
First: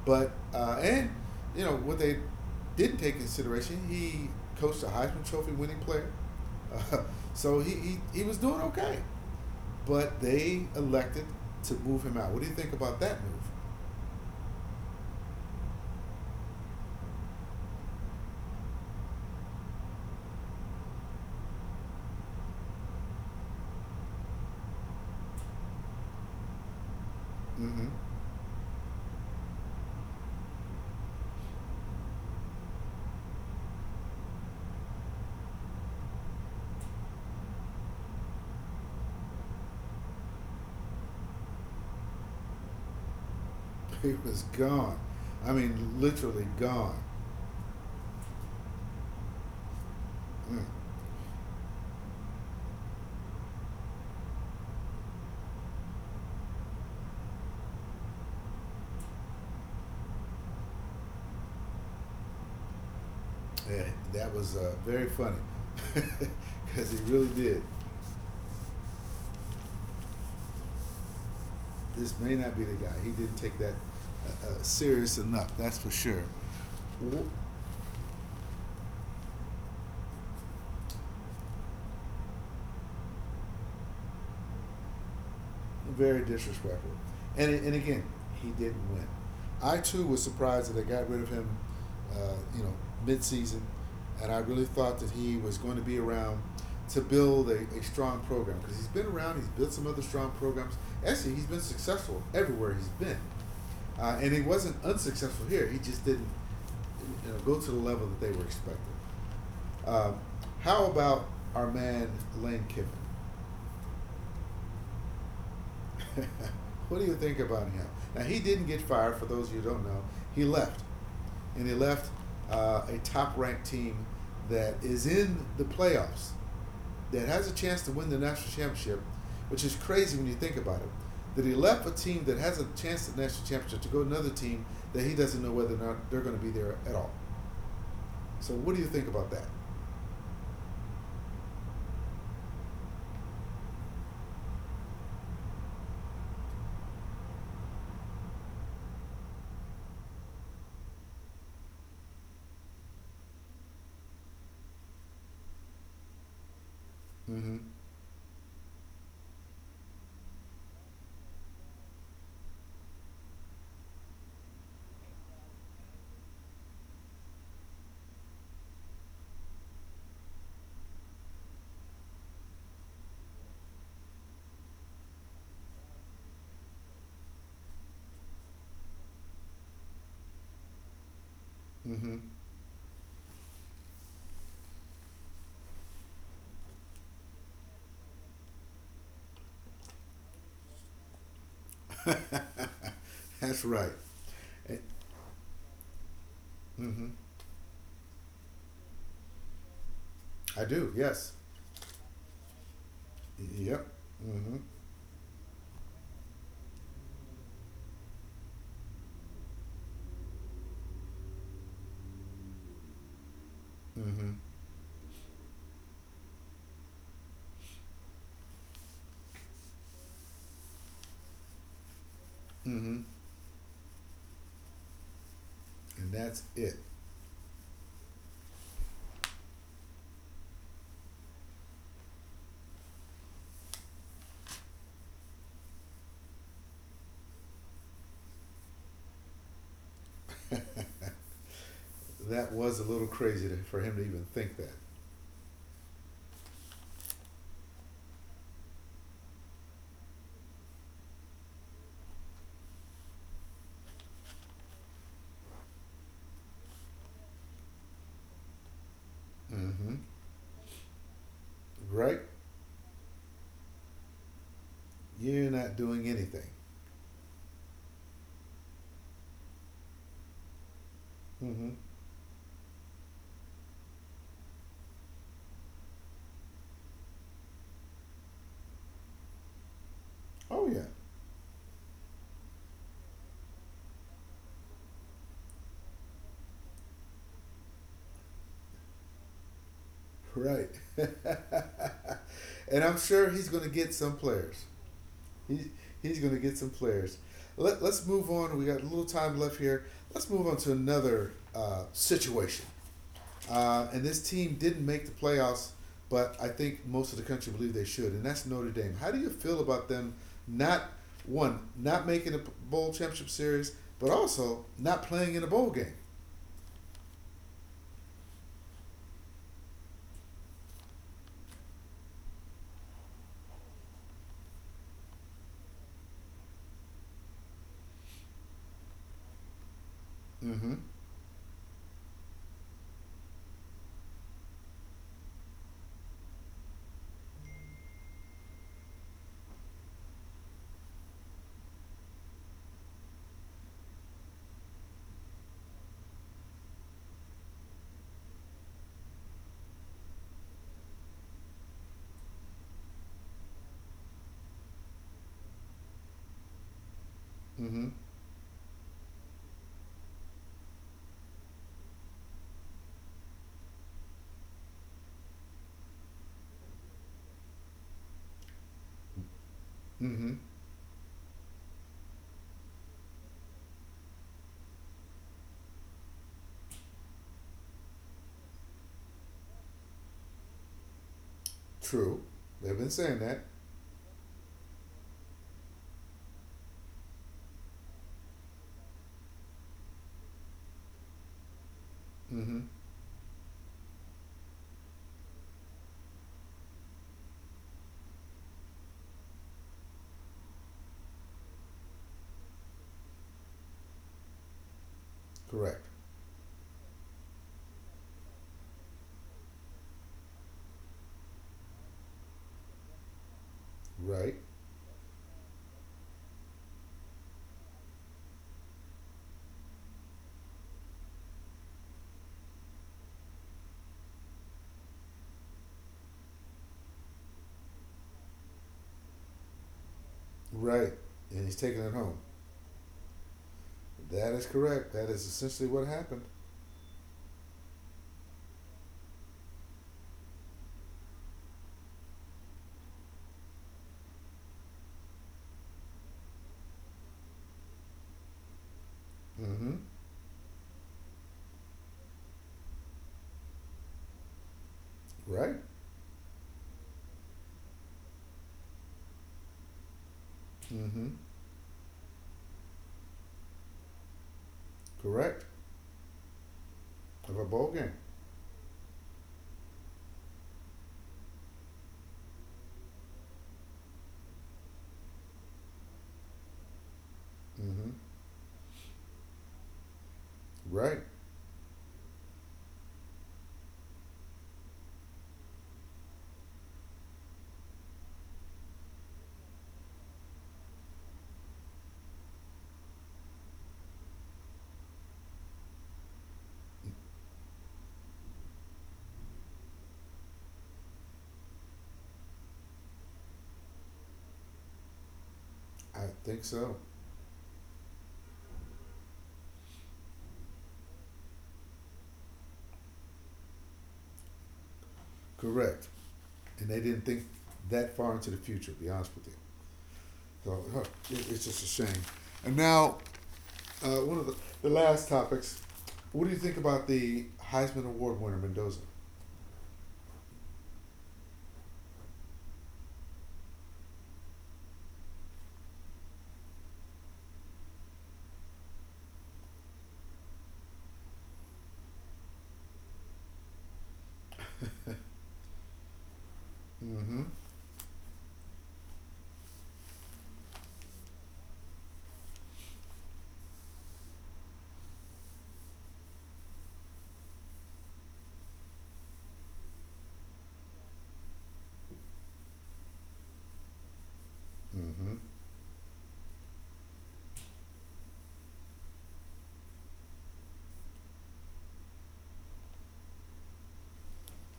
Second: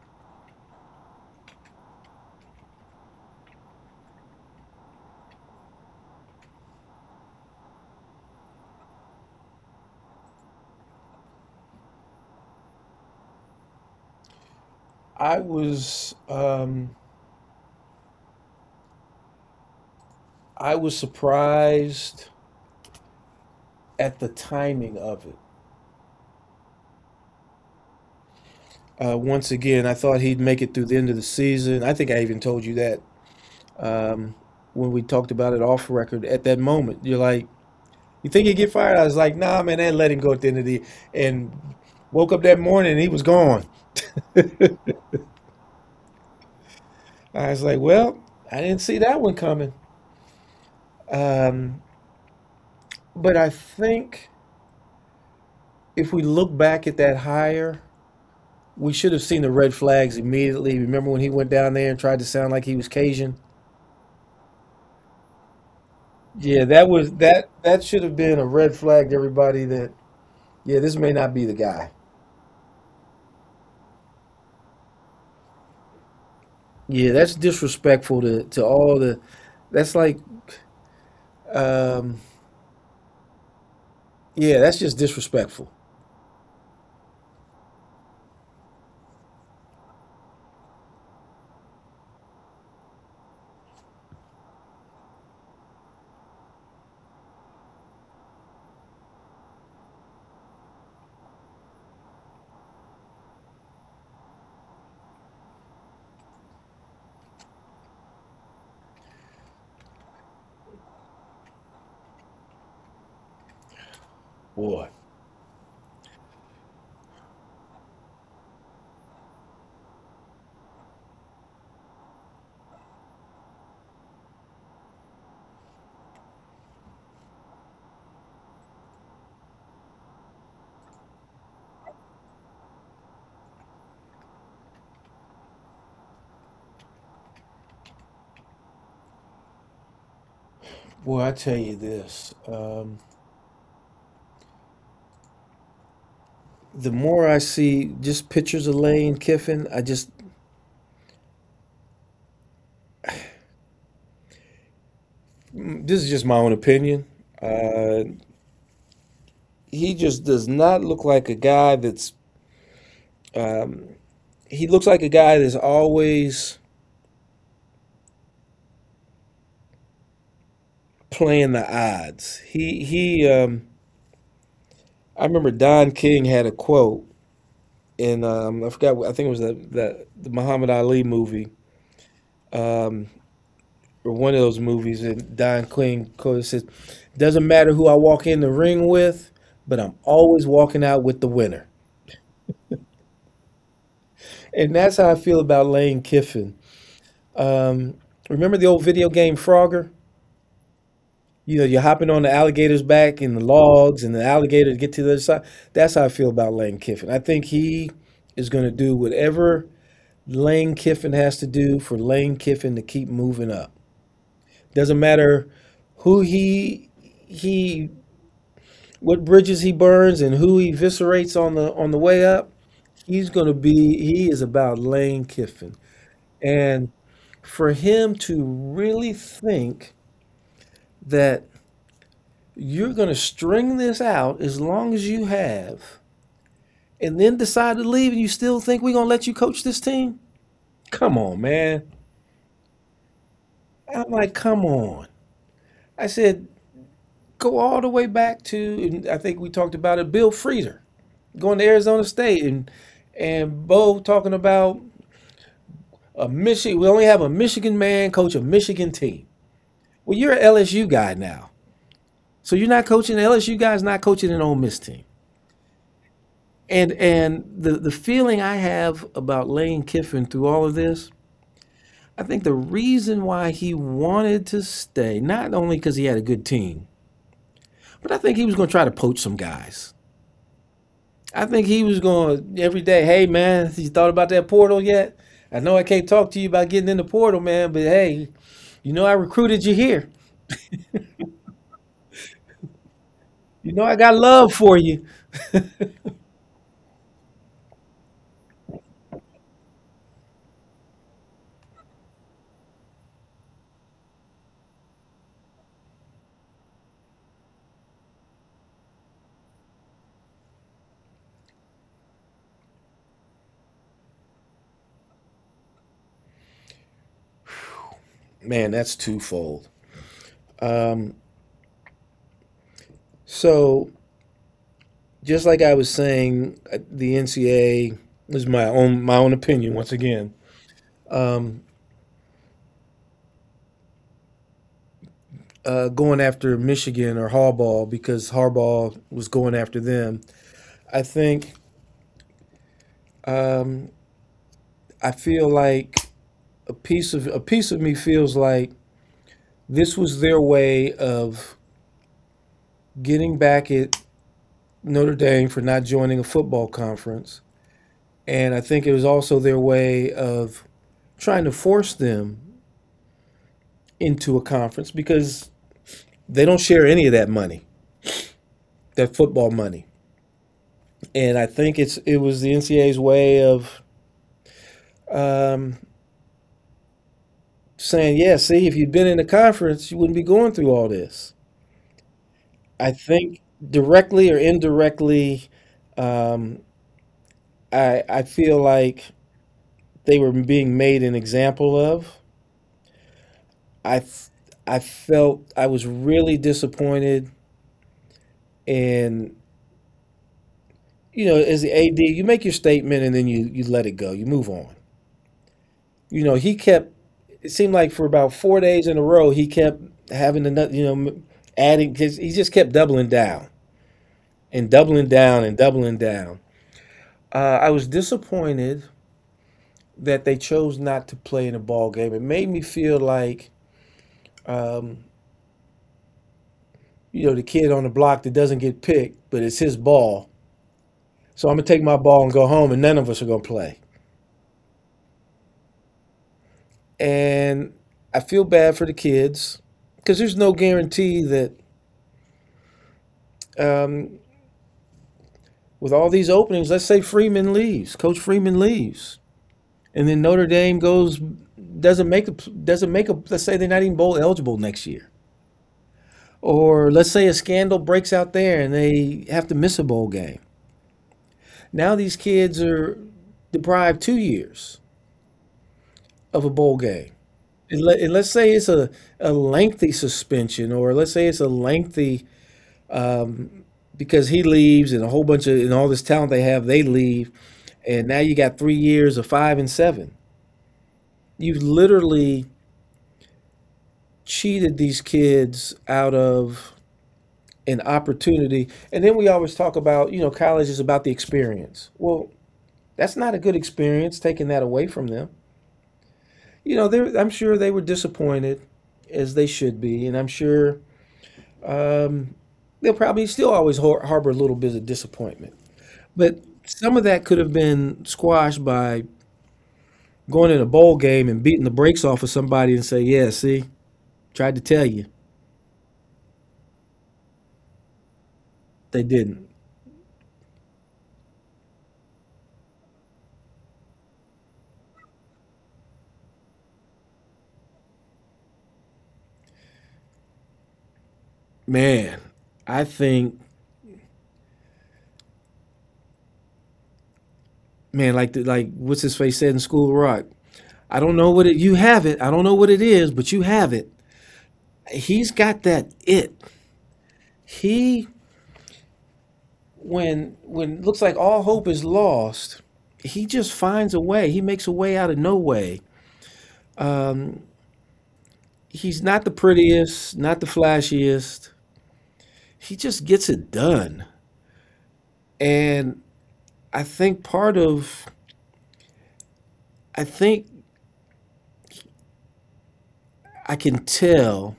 Speaker 1: but and you know what they didn't take consideration. He coached a Heisman Trophy winning player, uh, *laughs* so he was doing okay, but they elected to move him out. What do you think about that move?
Speaker 2: I was um, I was surprised at the timing of it.
Speaker 1: Mm-hmm. *laughs*
Speaker 2: Once again, I thought he'd make it through the end of the season. I think I even told you that um, when we talked about it off record. At that moment, you're like, "You think he'd get fired?" I was like, "Nah, man, they let him go at the end of the." year. And woke up that morning and he was gone.
Speaker 1: He was gone. I mean, literally gone.
Speaker 2: I was like, well, I didn't see that one coming.
Speaker 1: Mm.
Speaker 2: Um, but I think if we look back at that hire, we should have seen the red flags immediately. Remember when he went down there and tried to sound like he was Cajun?
Speaker 1: Yeah, that was very funny
Speaker 2: Yeah, that
Speaker 1: because *laughs* he
Speaker 2: was
Speaker 1: really
Speaker 2: that
Speaker 1: did.
Speaker 2: that should have been a red flag to everybody that, yeah, this may not be the guy.
Speaker 1: This may not be the guy. He didn't take that serious enough. That's for sure.
Speaker 2: Yeah, that's disrespectful to all the, that's like, um yeah, that's just disrespectful.
Speaker 1: Very disrespectful. And again, he didn't win. I too was surprised that they got rid of him. Uh, you know, mid-season, and I really thought that he was going to be around to build a strong program because he's been around. He's built some other strong programs. Actually, he's been successful everywhere he's been, and he wasn't unsuccessful here. He just didn't, you know, go to the level that they were expecting. Uh, how about our man Lane Kiffin?
Speaker 2: Boy.
Speaker 1: *laughs* What do you think about him? Now he didn't get fired. For those of you who don't know, he left, and he left a top-ranked team that is in the playoffs, that has a chance to win the national championship, which is crazy when you think about it. That he left a team that has a chance at the national championship to go to another team that he doesn't know whether or not they're going to be there at all. So what do you think about that?
Speaker 2: Boy, I tell you this. The more I see just pictures of Lane Kiffin, I just, this is just my own opinion.
Speaker 1: Mm-hmm.
Speaker 2: Uh, he just does not look like a guy that's. Um, he looks like a guy that's always playing the odds. He he. I remember Don King had a quote in, I forgot. I think it was the Muhammad Ali movie,
Speaker 1: Mm-hmm.
Speaker 2: um, or one of those movies. And Don King quote says, "Doesn't matter who I walk in the ring with, but I'm always walking out with the winner."
Speaker 1: That's right.
Speaker 2: And that's how I feel about Lane Kiffin.
Speaker 1: Mm-hmm.
Speaker 2: Um, Remember the old video game Frogger?
Speaker 1: I do. Yes.
Speaker 2: You know, you're hopping on the alligator's back and the
Speaker 1: Yep.
Speaker 2: logs and the
Speaker 1: Mm-hmm.
Speaker 2: alligator to get to the other side. That's how I feel about Lane Kiffin. I think he is going to do whatever Lane Kiffin has to do for Lane Kiffin to keep moving up.
Speaker 1: Mm-hmm.
Speaker 2: Doesn't matter who he what bridges he burns and who he eviscerates on the way up.
Speaker 1: Mm-hmm.
Speaker 2: He's going to be he is about Lane Kiffin.
Speaker 1: And that's it.
Speaker 2: And for him to really think that you're going to string this out as long as you have and then decide to leave, and you still think we're going to let you coach this team? Come on, man.
Speaker 1: That was a little crazy to, for him to
Speaker 2: I'm
Speaker 1: even
Speaker 2: like,
Speaker 1: think
Speaker 2: come
Speaker 1: that.
Speaker 2: on. I said, go all the way back to, and I think we talked about it, Bill Frieder going to Arizona State and Bo talking about a Michigan. We only have a Michigan man coach a Michigan team.
Speaker 1: Mm-hmm.
Speaker 2: Well, you're an LSU guy now,
Speaker 1: Right?
Speaker 2: so you're not coaching. The LSU guy's not coaching an Ole Miss team.
Speaker 1: You're not doing anything.
Speaker 2: And the feeling I have about Lane Kiffin through all of this,
Speaker 1: Mm-hmm.
Speaker 2: I think the reason why he wanted to stay, not only because he had a good team, but I think he was going to try to poach some guys.
Speaker 1: Oh yeah.
Speaker 2: I think he was going to every day, hey man, you thought about that portal yet? I know I can't talk to you about getting in the portal, man, but hey, you know I recruited you here.
Speaker 1: Right. *laughs* And I'm sure he's going
Speaker 2: You
Speaker 1: to
Speaker 2: know I
Speaker 1: get
Speaker 2: got
Speaker 1: some
Speaker 2: love
Speaker 1: players.
Speaker 2: for you.
Speaker 1: He, he's going to get some players. Let's move on. We got a little time left here. Let's move on to another situation. And this team didn't make the playoffs, but I think most of the country believe they should, and that's Notre Dame. How do you feel about them not, one, not making a bowl championship series, but also not playing in a bowl game?
Speaker 2: Man, that's twofold. Um, So just like I was saying, the NCAA is my own opinion once again.
Speaker 1: Mm-hmm.
Speaker 2: Going after Michigan or Harbaugh because Harbaugh was going after them. I think, um, I feel like a piece of me feels like this was their way of getting back at Notre Dame for not joining a football conference,
Speaker 1: Mm-hmm.
Speaker 2: and I think it was also their way of trying to force them into a conference because they don't share any of that money, that football money.
Speaker 1: Mm-hmm.
Speaker 2: And I think it's, it was the NCAA's way of, um, saying, yeah, see, if you'd been in the conference, you wouldn't be going through all this.
Speaker 1: True. They've been
Speaker 2: I
Speaker 1: saying that.
Speaker 2: think, directly or indirectly, um, I feel like they were being made an example of.
Speaker 1: Mm-hmm.
Speaker 2: I felt I was really disappointed. And, you know, as the AD, you make your statement and then you let it go. You move on.
Speaker 1: Correct.
Speaker 2: You know, he kept, it seemed like for about 4 days in a row, he kept having another, adding. Cause he just kept doubling down
Speaker 1: Right.
Speaker 2: and doubling down and doubling down. I was disappointed that they chose not to play in a ball game. It made me feel like, um, the kid on the block that doesn't get picked, but it's his ball.
Speaker 1: Right. And
Speaker 2: So I'm
Speaker 1: he's
Speaker 2: gonna
Speaker 1: taking
Speaker 2: take
Speaker 1: it
Speaker 2: my
Speaker 1: home.
Speaker 2: ball and go home, and none of us are gonna play.
Speaker 1: That is correct. That is essentially what happened.
Speaker 2: And I feel bad for the kids because there's no guarantee that. Um, with all these openings, let's say Freeman leaves, Coach Freeman leaves,
Speaker 1: Mm-hmm.
Speaker 2: and then Notre Dame goes, doesn't make a, doesn't make a, let's say they're not even bowl eligible next year,
Speaker 1: Right.
Speaker 2: or let's say a scandal breaks out there and they have to miss a bowl game.
Speaker 1: Mm-hmm.
Speaker 2: Now these kids are deprived 2 years
Speaker 1: Correct.
Speaker 2: of a bowl game.
Speaker 1: Of a bowl
Speaker 2: And,
Speaker 1: game.
Speaker 2: let, and let's say it's a lengthy suspension, or let's say it's a lengthy, um, because he leaves and a whole bunch of, and all this talent they have they leave,
Speaker 1: Mm-hmm.
Speaker 2: and now you got 3 years of five and seven.
Speaker 1: Right.
Speaker 2: You've literally cheated these kids out of an opportunity. And then we always talk about, you know, college is about the experience. Well, that's not a good experience, taking that away from them. You know, they're, I'm sure they were disappointed, as they should be. And I'm sure, um, they'll probably still always harbor a little bit of disappointment.
Speaker 1: I
Speaker 2: But
Speaker 1: think so.
Speaker 2: some of that could have been squashed by going in a bowl game and beating the brakes off of somebody and say, yeah, see, tried to tell you.
Speaker 1: Correct. And they didn't think that far into the future, to be
Speaker 2: They
Speaker 1: honest with you.
Speaker 2: didn't.
Speaker 1: So huh, it's just a shame. And now, one of the last topics. What do you think about the Heisman Award winner, Mendoza?
Speaker 2: Man, I think, man, like the, like what's his face said in School of Rock. I don't know what it. You have it. I don't know what it is, but you have it. He's got that it.
Speaker 1: Mm-hmm.
Speaker 2: He, when looks like all hope is lost. He just finds a way. He makes a way out of no way. Um, he's not the prettiest, not the flashiest. He just gets it done.
Speaker 1: Mm-hmm.
Speaker 2: And I think part of, I think, I can tell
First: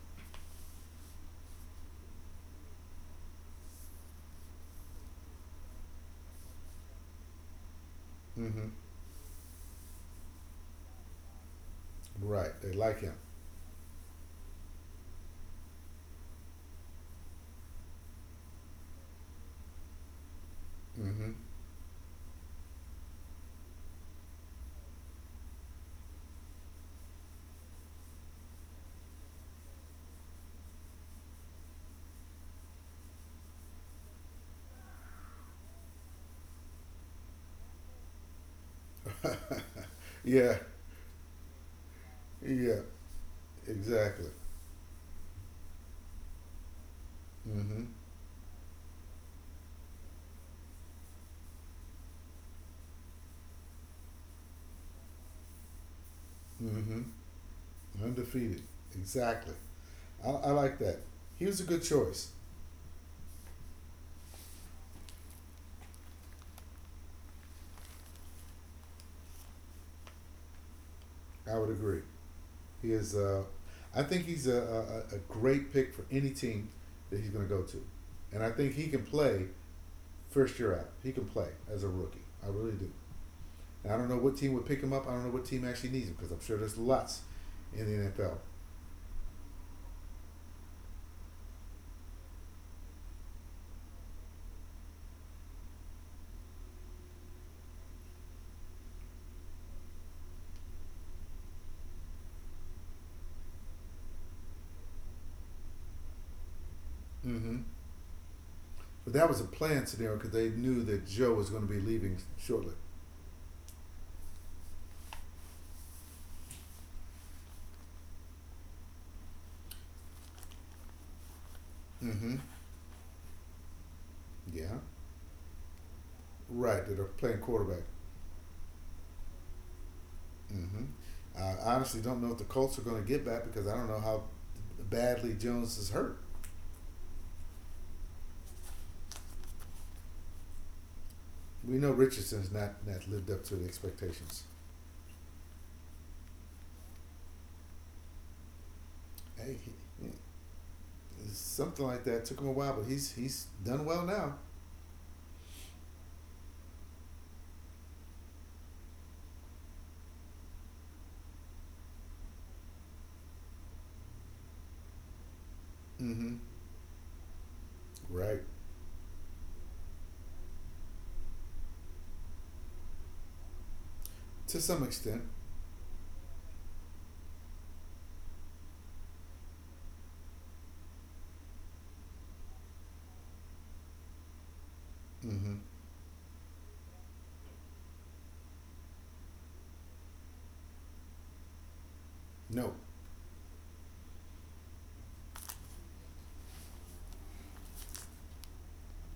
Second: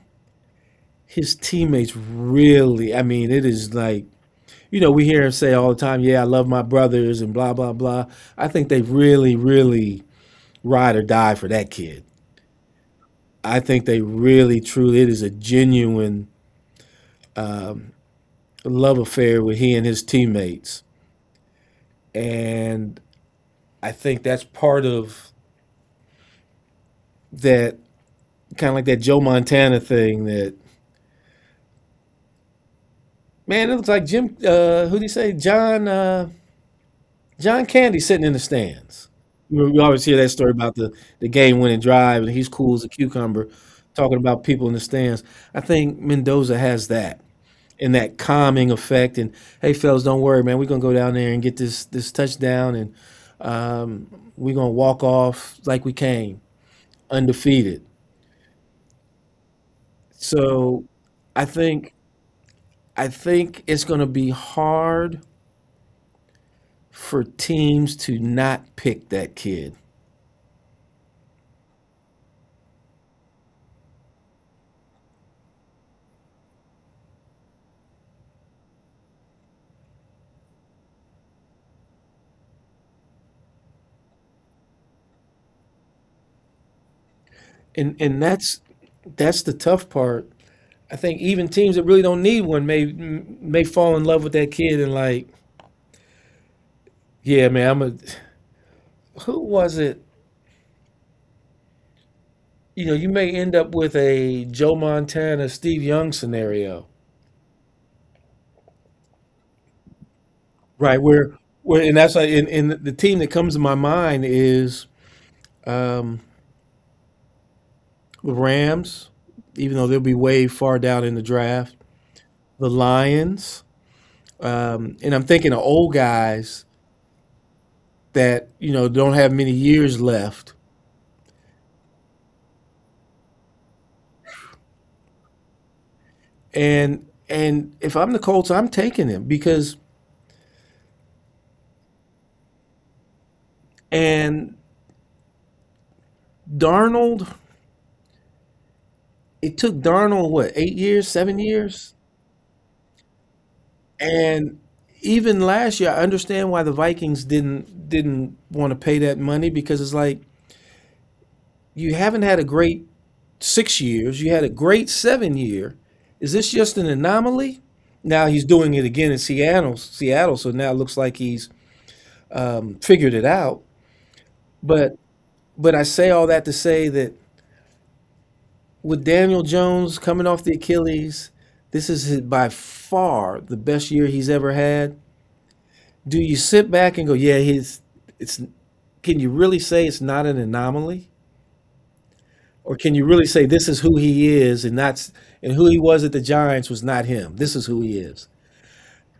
Speaker 2: his teammates really. I mean, it is like, you know, we hear him say all the time, yeah, I love my brothers and blah, blah, blah. I
Speaker 1: Mm-hmm.
Speaker 2: think they really, really ride or die for that kid.
Speaker 1: Right. They like him.
Speaker 2: I think they really, truly, it is a genuine, um, love affair with he and his teammates.
Speaker 1: Mm-hmm.
Speaker 2: And I think that's part of that, kind of like that Joe Montana thing that, man, it looks like Jim, who do you say? John, John Candy sitting in the stands. We always hear that story
Speaker 1: Yeah.
Speaker 2: about the game winning drive, and he's cool
Speaker 1: Yeah.
Speaker 2: as a cucumber, talking
Speaker 1: Exactly.
Speaker 2: about people in the stands. I think Mendoza has that,
Speaker 1: Mm-hmm.
Speaker 2: and that calming effect. And, hey, fellas, don't worry, man. We're gonna go down there and get this touchdown, and, um, we're gonna walk off like we came,
Speaker 1: Mm-hmm.
Speaker 2: undefeated.
Speaker 1: Undefeated. Exactly. I like
Speaker 2: So
Speaker 1: that.
Speaker 2: I
Speaker 1: He was a good
Speaker 2: think
Speaker 1: choice.
Speaker 2: I think it's going to be hard for teams to not pick that kid.
Speaker 1: I would agree. He is. I think he's a great pick for any team that he's going to go to, and I think he can play first year out. He can play as a rookie. I really do. And I don't know what team would pick him up. I don't know what team actually needs him because I'm sure there's lots in
Speaker 2: and
Speaker 1: the
Speaker 2: and
Speaker 1: NFL.
Speaker 2: that's the tough part. I think even teams that really don't need one may fall in love with that kid and like, yeah, man, I'm a. Who was it? You know, you may end up with a Joe Montana, Steve Young scenario,
Speaker 1: Mm-hmm. But that was a planned scenario because they knew
Speaker 2: right?
Speaker 1: that Joe
Speaker 2: Where
Speaker 1: was going to
Speaker 2: where
Speaker 1: be
Speaker 2: and that's
Speaker 1: leaving
Speaker 2: like, and
Speaker 1: shortly.
Speaker 2: the team that comes to my mind is, um, the Rams, even though they'll be way far down in the draft.
Speaker 1: Mm-hmm.
Speaker 2: The Lions,
Speaker 1: Yeah,
Speaker 2: and I'm thinking of old guys
Speaker 1: right. That are playing quarterback.
Speaker 2: that, you know, don't have many years left.
Speaker 1: Hmm. I honestly don't know if the Colts are going to get back because I don't know how badly Jones is hurt.
Speaker 2: And if I'm the Colts, I'm taking him because,
Speaker 1: We know Richardson's not lived up to the expectations.
Speaker 2: and Darnold,
Speaker 1: Hey,
Speaker 2: it
Speaker 1: he,
Speaker 2: took
Speaker 1: he-
Speaker 2: Darnold what, 8 years, seven
Speaker 1: Something
Speaker 2: years,
Speaker 1: like that took him a while, but he's done well now.
Speaker 2: and even last year, I understand why the Vikings didn't want to pay that money because it's like you haven't had a great 6 years, you had a great 7 year. Is
Speaker 1: Mm-hmm.
Speaker 2: this just an anomaly? Now
Speaker 1: Right.
Speaker 2: he's doing it again in Seattle. So now it looks like he's, figured it out.
Speaker 1: To some
Speaker 2: But
Speaker 1: extent.
Speaker 2: but I say all that to say that with Daniel Jones coming off the Achilles, this is his, by far the best year he's ever had.
Speaker 1: Mm-hmm.
Speaker 2: Do you sit back and go, yeah, he's, it's, can you really say it's not an anomaly? Or
Speaker 1: No,
Speaker 2: can you really say this is who he is and not, and who he was at the Giants was not him. This is who he is.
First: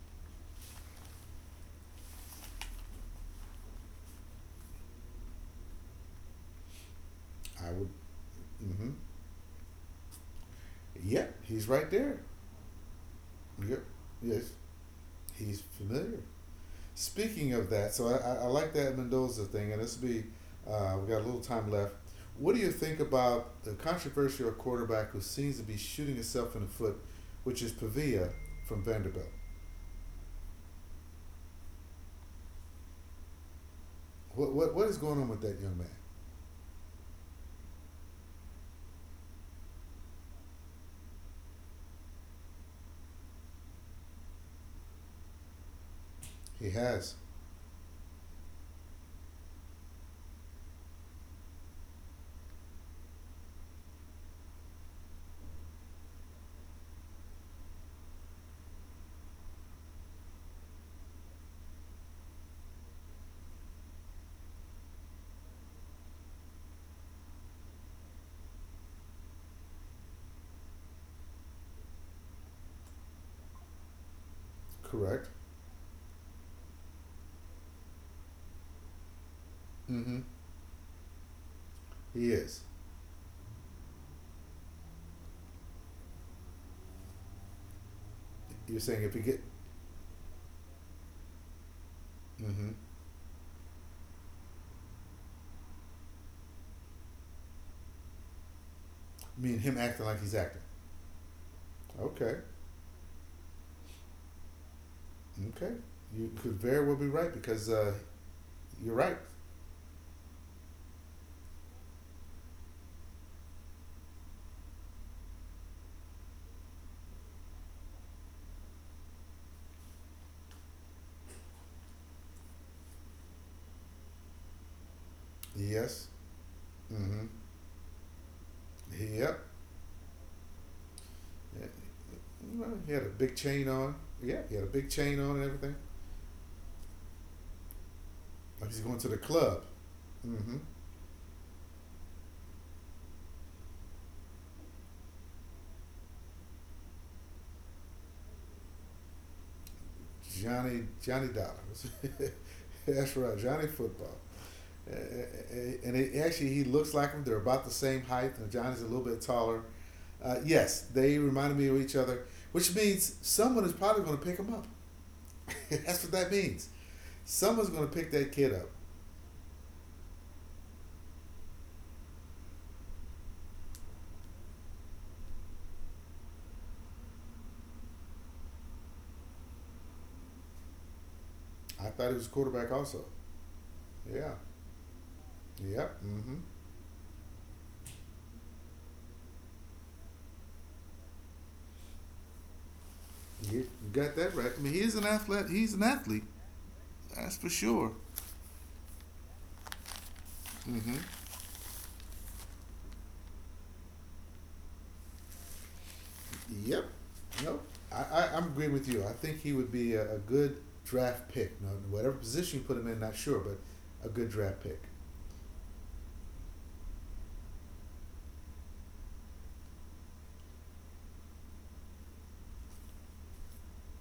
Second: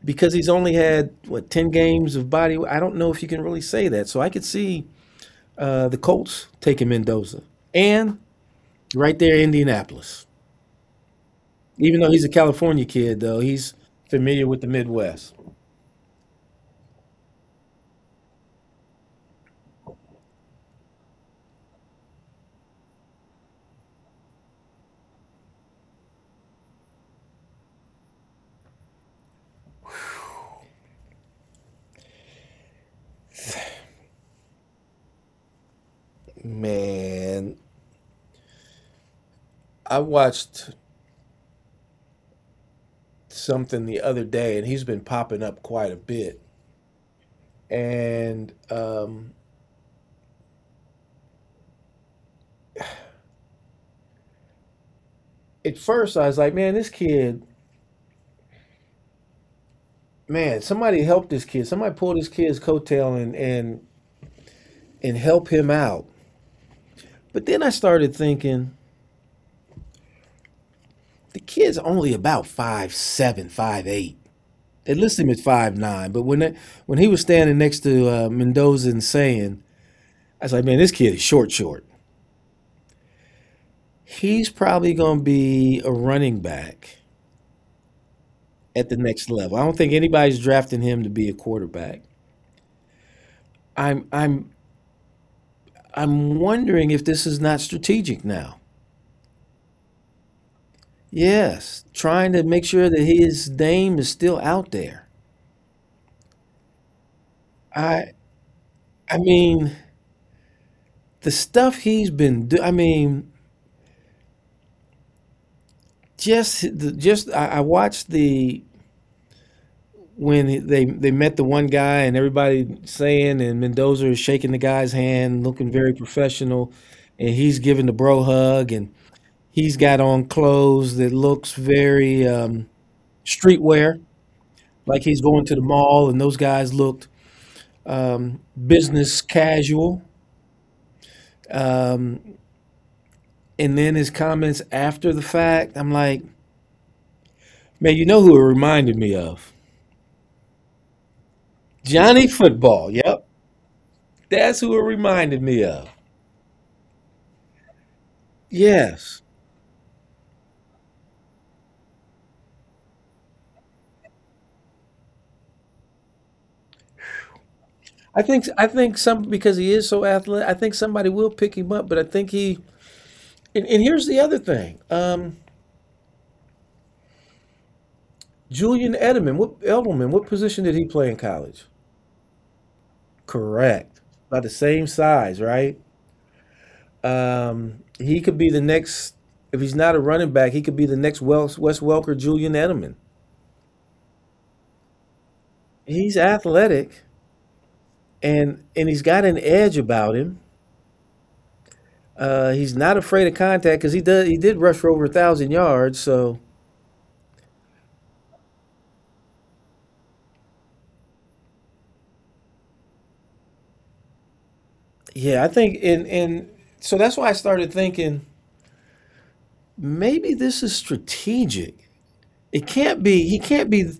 Speaker 2: Because he's only had what, 10 games of body, I don't know if you can really say that. So I could see, the Colts taking Mendoza,
Speaker 1: I would.
Speaker 2: and
Speaker 1: Mm-hmm.
Speaker 2: right there Indianapolis.
Speaker 1: Yep, he's right
Speaker 2: Even though
Speaker 1: there.
Speaker 2: he's a California kid, though, he's
Speaker 1: Yep. Yes,
Speaker 2: familiar with the Midwest.
Speaker 1: he's familiar. Speaking of that, so I like that Mendoza thing, and this will be. We got a little time left. What do you think about the controversial quarterback who seems to be shooting himself in the foot, which is Pavia from Vanderbilt? What is going on with that young man?
Speaker 2: Man, I watched something the other day, and he's been popping up quite a bit.
Speaker 1: He has,
Speaker 2: And, at first, I was like, man, this kid, man, somebody help this kid. Somebody pull this kid's coattail and and help him out. But then I started thinking, the kid's only about 5'7", 5'8". They list
Speaker 1: correct?
Speaker 2: him at 5'9", but when that, when he was standing next to, Mendoza and saying,
Speaker 1: Mm-hmm.
Speaker 2: I was like, man, this kid is short, short.
Speaker 1: He is.
Speaker 2: He's probably going to be a running back
Speaker 1: You're
Speaker 2: at the
Speaker 1: saying if he
Speaker 2: next
Speaker 1: get,
Speaker 2: level. I don't think anybody's drafting him to be a quarterback.
Speaker 1: mm-hmm.
Speaker 2: I'm, I'm, I'm wondering if this is not strategic now.
Speaker 1: I mean him acting like he's acting.
Speaker 2: Yes, trying
Speaker 1: Okay,
Speaker 2: to make sure that his name is still out there.
Speaker 1: okay. You could very well be right because
Speaker 2: I,
Speaker 1: you're right.
Speaker 2: I mean, the stuff he's been do. I mean, just, the, just. I watched the when they met the one guy and everybody saying, and Mendoza is shaking the guy's hand, looking very
Speaker 1: Yes.
Speaker 2: professional,
Speaker 1: Mm-hmm.
Speaker 2: and he's giving the bro hug, and
Speaker 1: He, yep.
Speaker 2: he's got on clothes that looks
Speaker 1: Yeah.
Speaker 2: very,
Speaker 1: Well, he had a big chain on.
Speaker 2: streetwear,
Speaker 1: Yeah, he had a big
Speaker 2: like
Speaker 1: chain
Speaker 2: he's
Speaker 1: on
Speaker 2: going
Speaker 1: and
Speaker 2: to the
Speaker 1: everything.
Speaker 2: mall, and those guys looked, um,
Speaker 1: Like he's going to the
Speaker 2: business
Speaker 1: club.
Speaker 2: casual.
Speaker 1: Mm-hmm.
Speaker 2: Um, and then his comments after the fact, I'm like, man, you know who it reminded me of?
Speaker 1: Johnny Dollars.
Speaker 2: Johnny
Speaker 1: *laughs*
Speaker 2: Football.
Speaker 1: That's
Speaker 2: Yep,
Speaker 1: right, Johnny Football.
Speaker 2: that's who it
Speaker 1: Uh,
Speaker 2: reminded me of.
Speaker 1: Actually, he looks like him. They're about the same height, and Johnny's a little bit
Speaker 2: Yes.
Speaker 1: taller. Yes, they reminded me of each other, which means someone is probably going to pick him up. *laughs* That's what that means. Someone's going to pick
Speaker 2: I
Speaker 1: that
Speaker 2: think
Speaker 1: kid
Speaker 2: I
Speaker 1: up.
Speaker 2: think some, because he is so athletic. I think somebody will pick him up, but I think he. And here's the other thing: Julian Edelman. What Edelman? What position did he play in college?
Speaker 1: I thought he was a quarterback also.
Speaker 2: Correct.
Speaker 1: Yeah.
Speaker 2: About the same size, right?
Speaker 1: Yep. Mm-hmm.
Speaker 2: He could be the next. If he's not a running back, he could be the next Wes Welker, Julian Edelman.
Speaker 1: You you got that right. I mean, he's an athlete. He's an
Speaker 2: He's
Speaker 1: athlete.
Speaker 2: athletic,
Speaker 1: That's for sure.
Speaker 2: and he's got an edge about him.
Speaker 1: Mm-hmm.
Speaker 2: He's not afraid of contact because he does. He did rush for over 1,000 yards, so
Speaker 1: Yep. Nope. I'm agreeing with you. I think he would be a good draft pick. Now, whatever position you put him in, not sure, but a good draft pick.
Speaker 2: yeah, I think, and so that's why I started thinking maybe this is strategic. It can't be. He can't be.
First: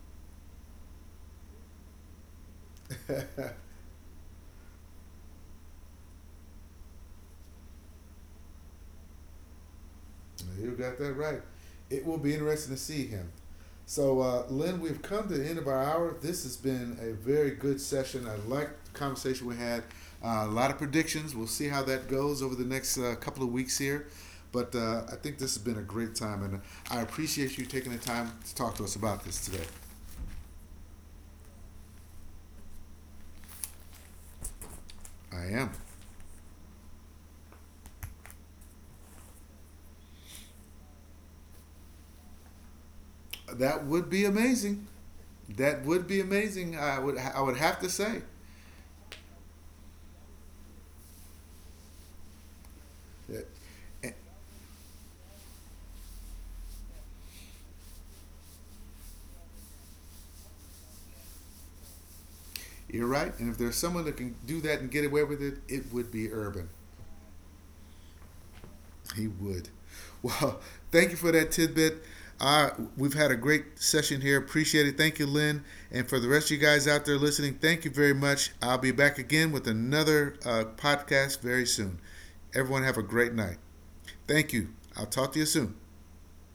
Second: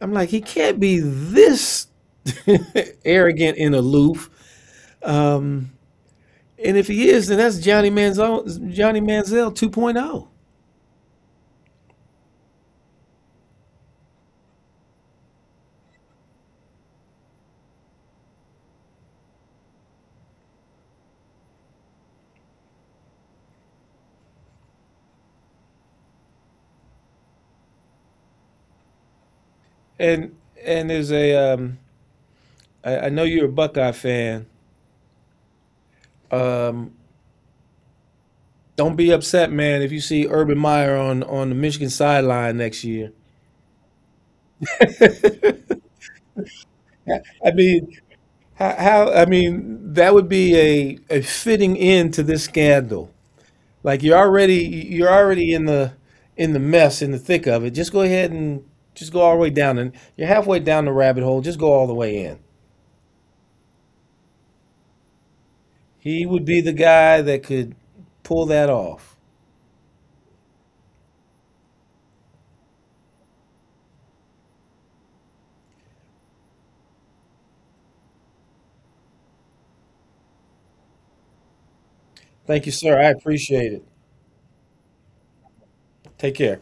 Speaker 2: I'm like, he can't be this *laughs* arrogant
Speaker 1: *laughs*
Speaker 2: and aloof. Um, and if he is, then that's Johnny Manziel, Johnny Manziel 2.0.
Speaker 1: You got that right. It will be interesting to see him. So, Lynn, we've come to the end of our hour. This has been a very good session. I liked the conversation we had. A lot of predictions. We'll see how that goes over the next couple of weeks here. But I think this has been a great time, and I appreciate you taking the time to talk to us about this today.
Speaker 2: And and there's a, I know you're a Buckeye fan.
Speaker 1: I am.
Speaker 2: Um, don't be upset, man, if you see Urban Meyer on the Michigan sideline next year.
Speaker 1: That would be amazing.
Speaker 2: *laughs*
Speaker 1: That would be amazing. I
Speaker 2: I
Speaker 1: would have to
Speaker 2: mean,
Speaker 1: say
Speaker 2: I mean, that would be a fitting end to this scandal.
Speaker 1: that
Speaker 2: Like
Speaker 1: eh,
Speaker 2: you're already in the mess, in the thick of it. Just go ahead and just go all the way down, and you're halfway down the rabbit hole. Just go all the way in.
Speaker 1: you're right. And if there's someone that can do that and get away with it, it would
Speaker 2: He
Speaker 1: be
Speaker 2: would be
Speaker 1: Urban.
Speaker 2: the guy that could pull that off.
Speaker 1: He would. Well, *laughs* thank you for that tidbit. Uh, we've had a great session here. Appreciate it. Thank you, Lynn. And for the rest of you guys out there listening, thank you very much. I'll be back again with another podcast very soon.
Speaker 2: Thank you,
Speaker 1: Everyone,
Speaker 2: sir.
Speaker 1: have
Speaker 2: I
Speaker 1: a great night.
Speaker 2: appreciate it.
Speaker 1: Thank you. I'll talk to you soon.
Speaker 2: Take care.